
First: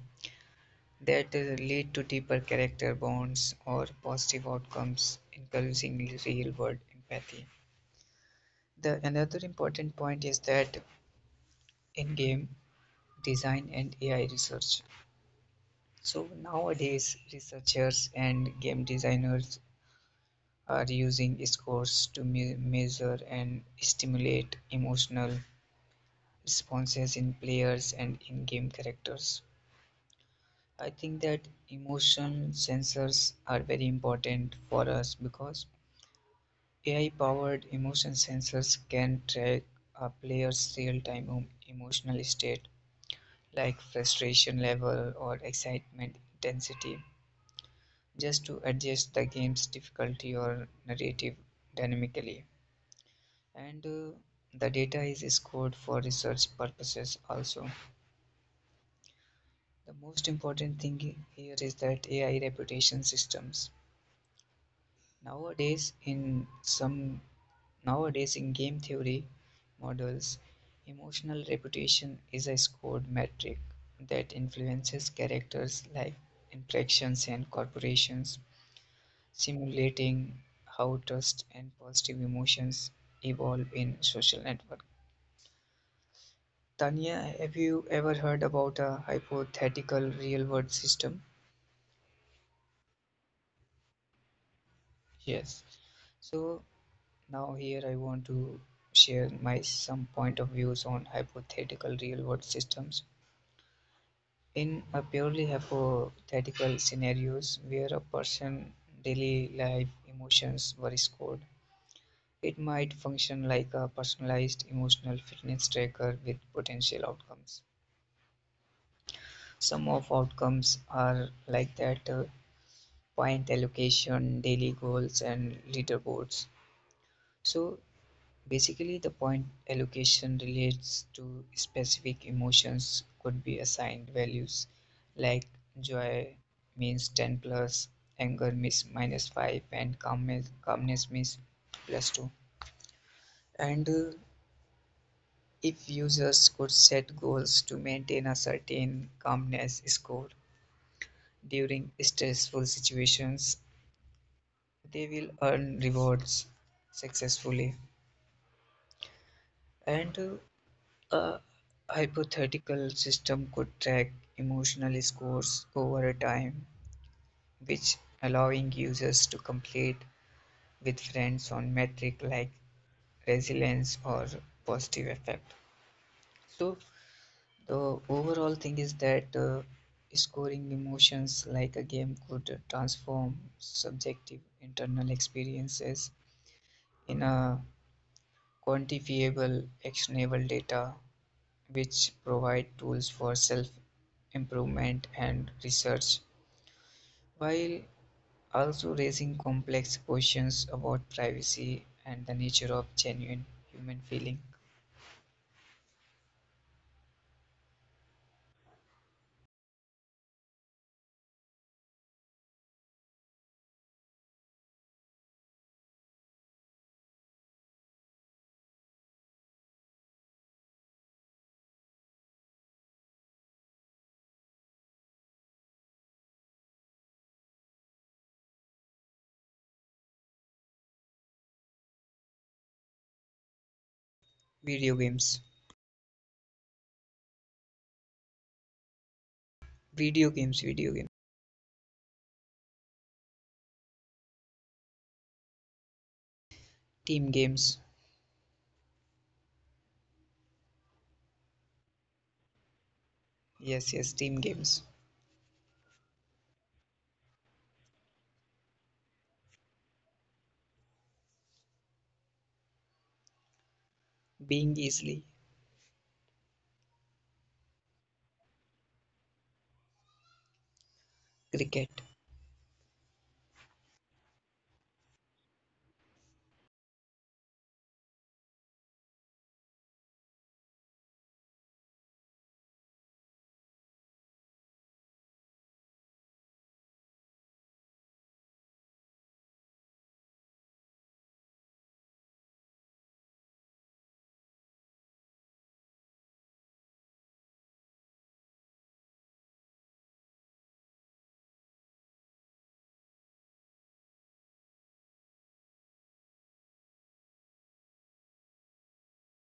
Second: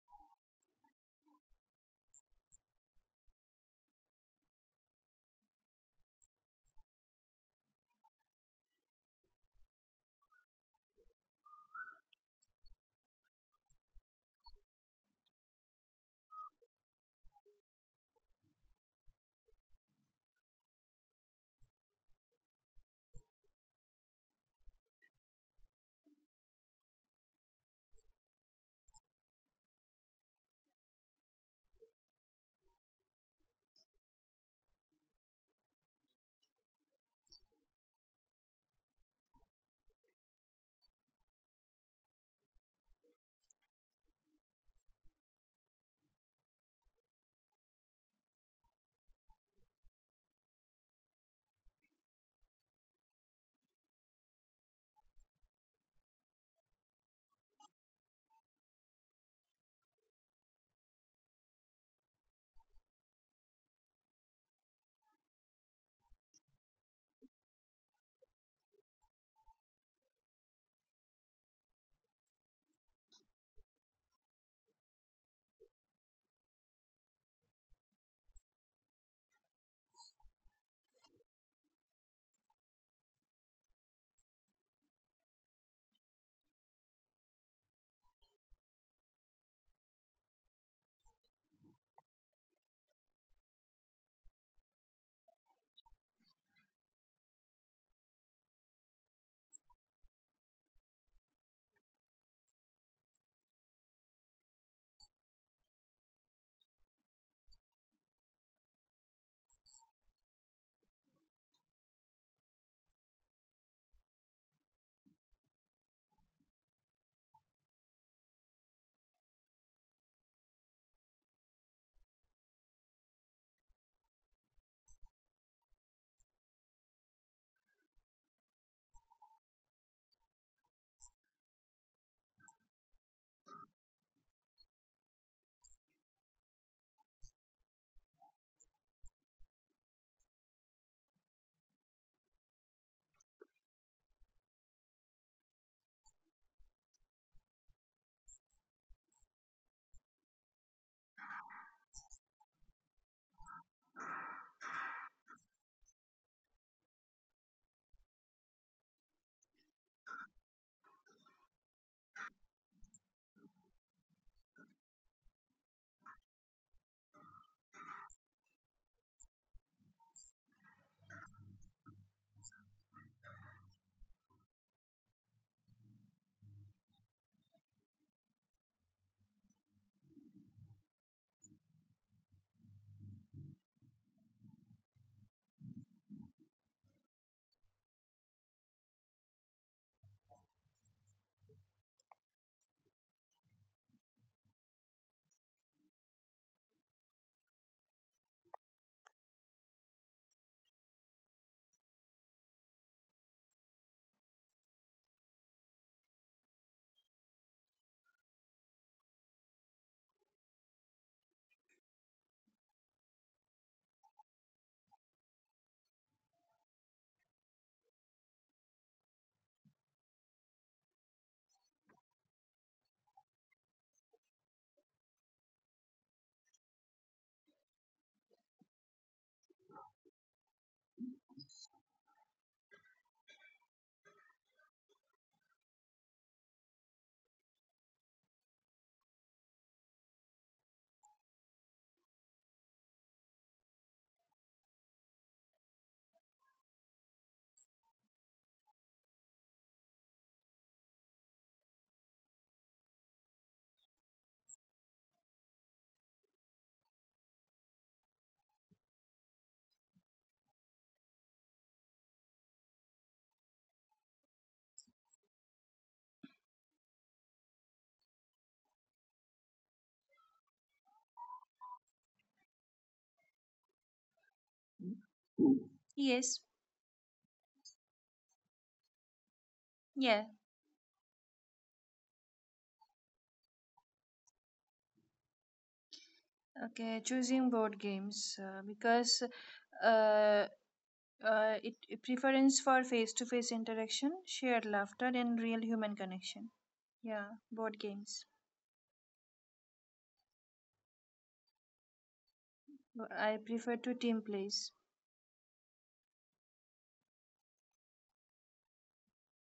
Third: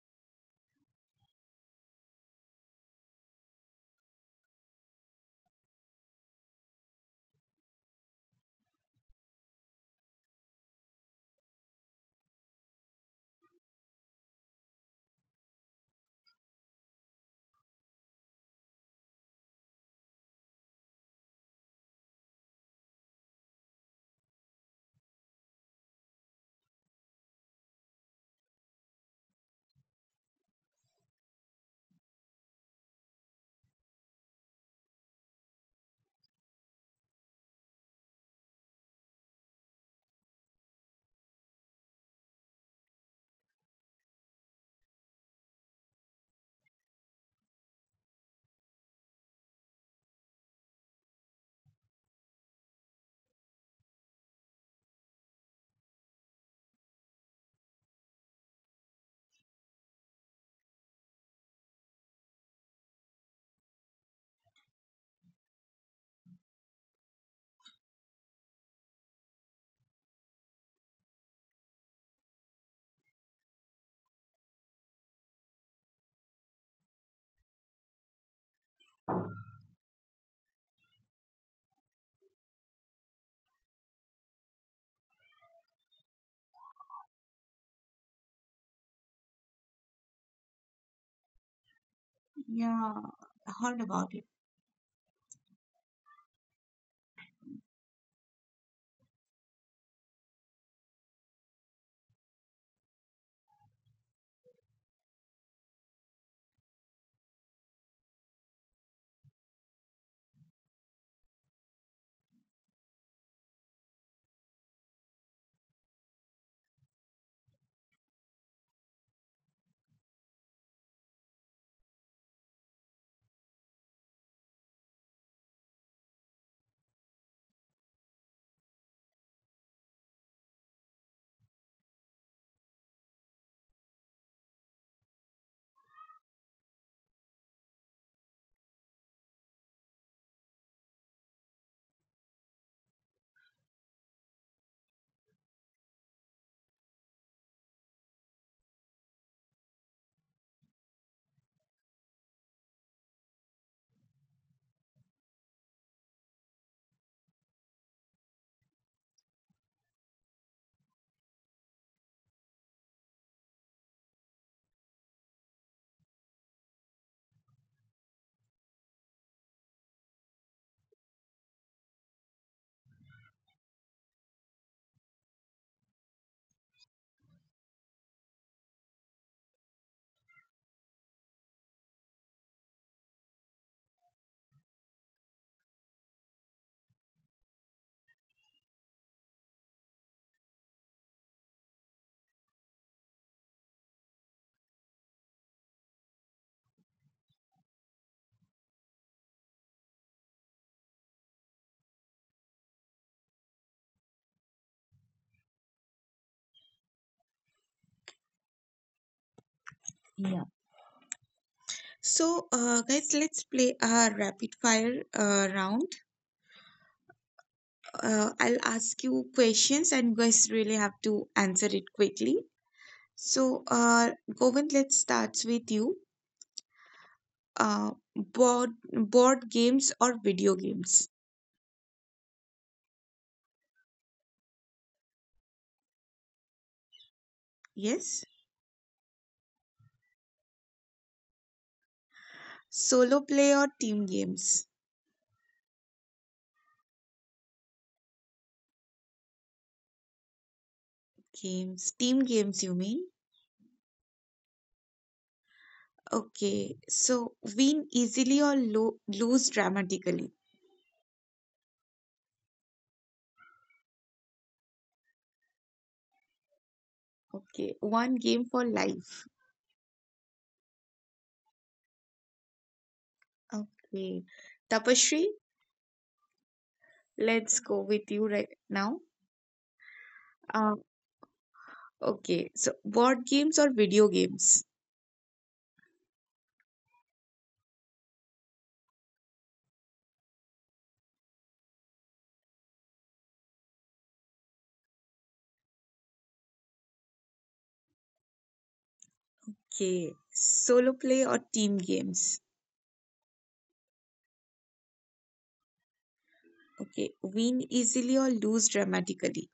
[SPEAKER 3] that lead to deeper character bonds or positive outcomes, encouraging real-world empathy. The another important point is that in-game design and AI research. So nowadays, researchers and game designers are using scores to measure and stimulate emotional responses in players and in game characters. I think that emotion sensors are very important for us because AI powered emotion sensors can track a player's real time emotional state like frustration level or excitement intensity just to adjust the game's difficulty or narrative dynamically. And the data is scored for research purposes also. The most important thing here is that AI reputation systems. Nowadays in some Nowadays in game theory models, emotional reputation is a scored metric that influences characters' life interactions and corporations simulating how trust and positive emotions evolve in social network. Tanya, have you ever heard about a hypothetical real world system?
[SPEAKER 1] Yeah, I heard about it.
[SPEAKER 3] Yes. So now here I want to share my some point of views on hypothetical real world systems. In a purely hypothetical scenarios where a person daily life emotions were scored, it might function like a personalized emotional fitness tracker with potential outcomes. Some of outcomes are like that point allocation, daily goals, and leaderboards. So basically, the point allocation relates to specific emotions, could be assigned values like joy means 10 plus, anger means minus 5, and calmness means plus 2. And if users could set goals to maintain a certain calmness score during stressful situations, they will earn rewards successfully. And a hypothetical system could track emotional scores over time, which allowing users to complete with friends on metric like resilience or positive effect. So the overall thing is that scoring emotions like a game could transform subjective internal experiences in a quantifiable, actionable data which provide tools for self improvement and research, while also raising complex questions about privacy and the nature of genuine human feeling.
[SPEAKER 1] Yeah. So, guys, let's play a rapid fire round. I'll ask you questions, and you guys really have to answer it quickly. So, Govind, let's start with you. Board games or video games?
[SPEAKER 3] Video games,
[SPEAKER 1] Yes.
[SPEAKER 3] Video games,
[SPEAKER 1] Solo play or team games?
[SPEAKER 3] team games.
[SPEAKER 1] Games. Team games, you mean?
[SPEAKER 3] Yes, yes, team games.
[SPEAKER 1] Okay. So, win easily or lo lose dramatically?
[SPEAKER 3] Being easily.
[SPEAKER 1] Okay. One game for life?
[SPEAKER 3] Cricket.
[SPEAKER 1] Okay. Tapashri,
[SPEAKER 2] Yes,
[SPEAKER 1] let's go with you right now.
[SPEAKER 2] yeah,
[SPEAKER 1] Uh, okay, so board games or video games?
[SPEAKER 2] okay. Choosing board games because uh, it preference for face-to-face interaction, shared laughter, and real human connection. Yeah, board games.
[SPEAKER 1] Okay, solo play or team games?
[SPEAKER 2] B- I prefer to team plays.
[SPEAKER 1] Okay, win easily or lose dramatically?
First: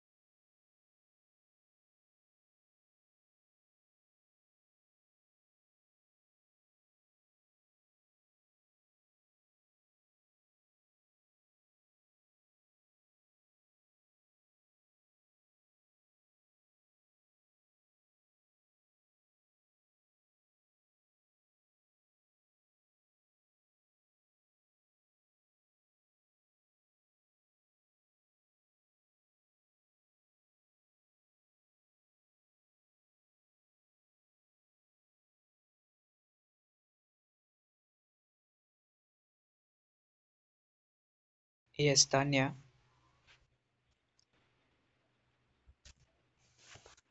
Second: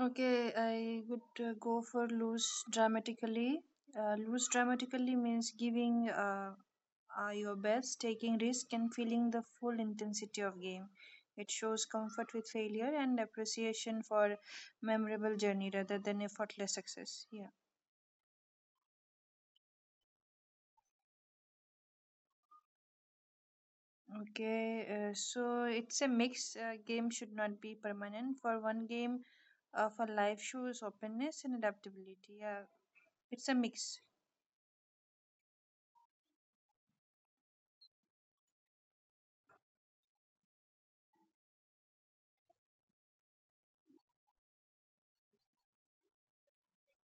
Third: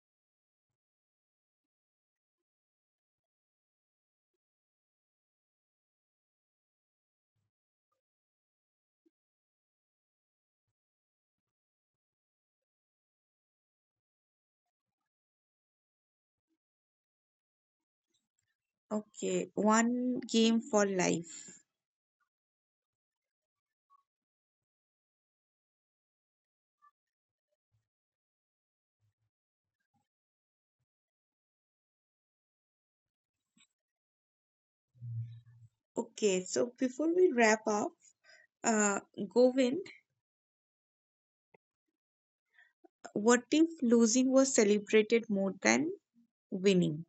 [SPEAKER 2] Okay, I would go for lose dramatically. Loose dramatically means giving your best, taking risk, and feeling the full intensity of game. It shows comfort with failure and appreciation for memorable journey rather than effortless success. Yeah.
[SPEAKER 1] Okay, one game for life?
[SPEAKER 2] Okay. So it's a mix. Game should not be permanent. For one game, for life shows openness and adaptability. Yeah. It's a mix.
[SPEAKER 1] Okay, so before we wrap up, uh, Govind,
[SPEAKER 3] Yes, Tanya.
[SPEAKER 1] what if losing was celebrated more than winning?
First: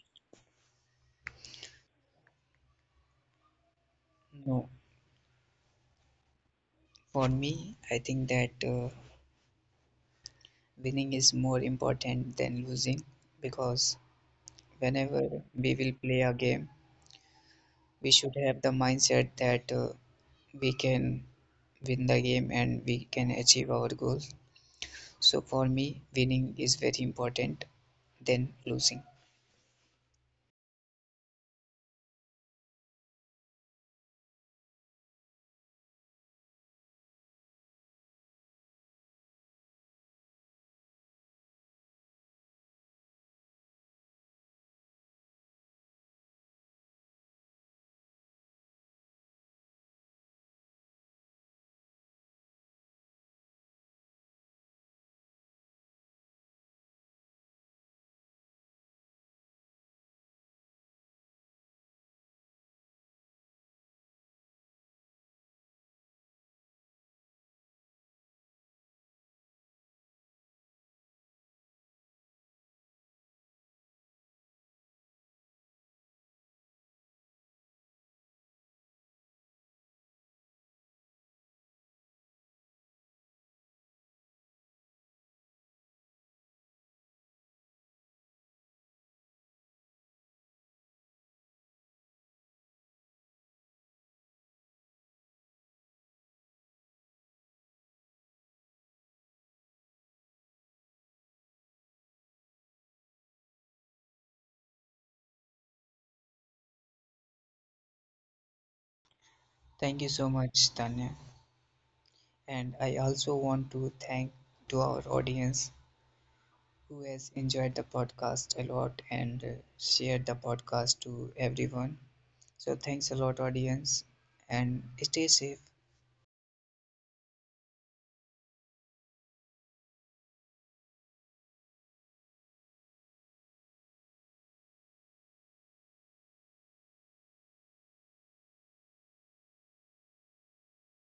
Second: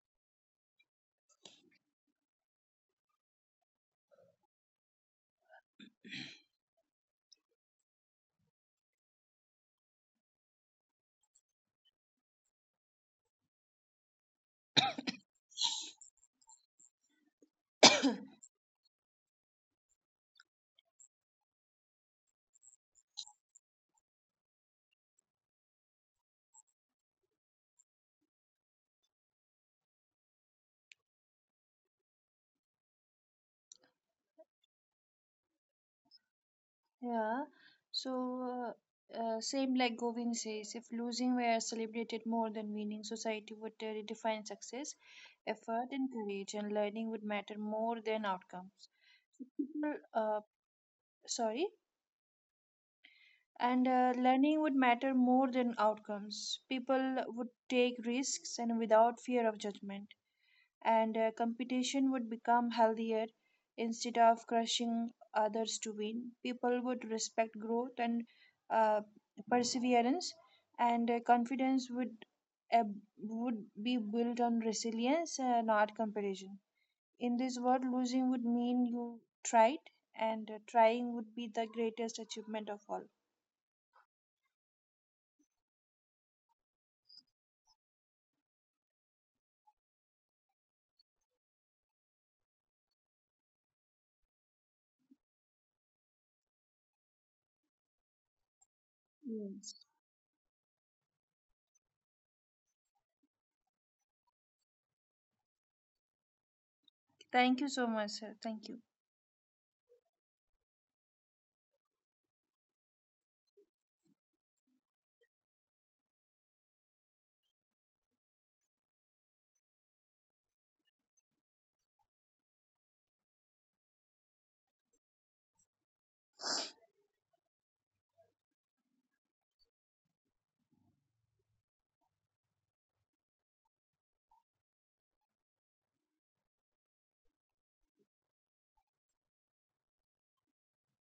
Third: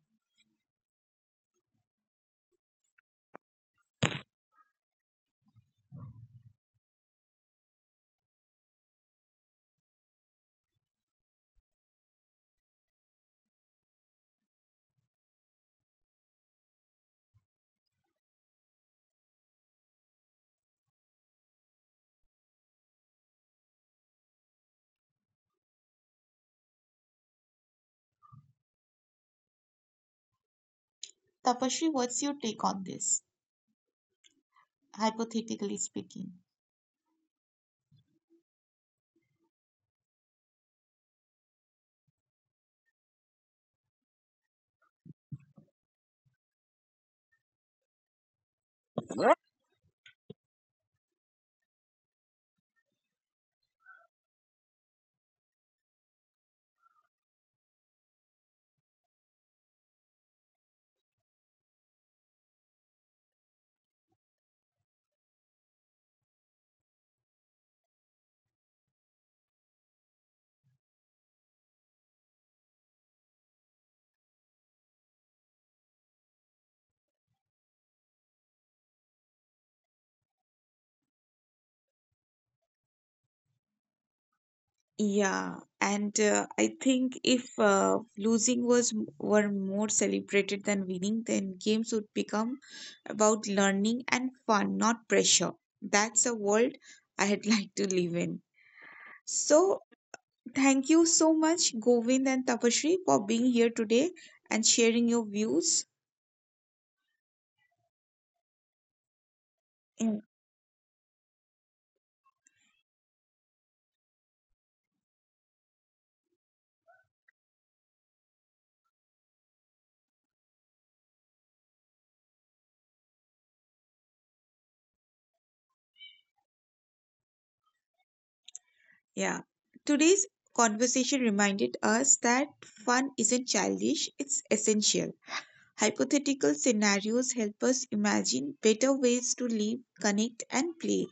[SPEAKER 3] No, for me, I think that winning is more important than losing because whenever we will play a game, we should have the mindset that we can win the game and we can achieve our goals. So for me, winning is very important than losing.
[SPEAKER 1] Tapashri, what's your take on this, hypothetically speaking?
[SPEAKER 2] Yeah, so same like Govind says, if losing were celebrated more than winning, society would redefine success, effort, and courage, and learning would matter more than outcomes. So people, sorry, and learning would matter more than outcomes. People would take risks and without fear of judgment and competition would become healthier instead of crushing others to win. People would respect growth and uh, perseverance, and confidence uh, would be built on resilience, not competition. In this world, losing would mean you tried, and trying would be the greatest achievement of all.
[SPEAKER 1] Yeah, and I think if were more celebrated than winning, then games would become about learning and fun, not pressure. That's a world I'd like to live in.
[SPEAKER 2] Yes.
[SPEAKER 1] So, thank you so much, Govind and Tapashri, for being here today and sharing your views.
[SPEAKER 2] Thank you so much, sir. Thank you.
[SPEAKER 3] Thank you
[SPEAKER 1] Mm.
[SPEAKER 3] so much, Tanya. And I also want to thank to our audience who has enjoyed the podcast a lot and shared the podcast to everyone. So, thanks a lot, audience, and stay safe.
[SPEAKER 1] Yeah, today's conversation reminded us that fun isn't childish; it's essential. Hypothetical scenarios help us imagine better ways to live, connect, and play.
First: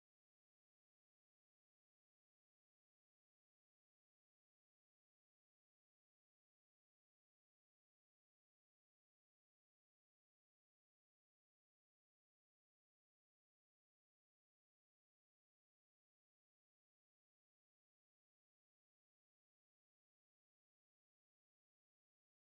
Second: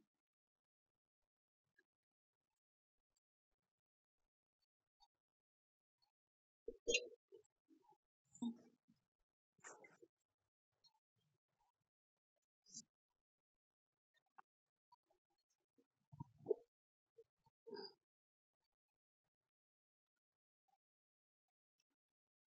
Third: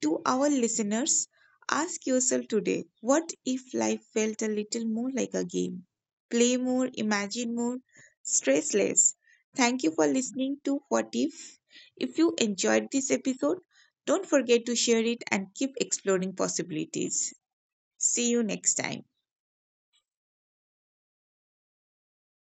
[SPEAKER 1] To our listeners, ask yourself today, what if life felt a little more like a game? Play more, imagine more, stress less. Thank you for listening to What If. If you enjoyed this episode, don't forget to share it and keep exploring possibilities. See you next time.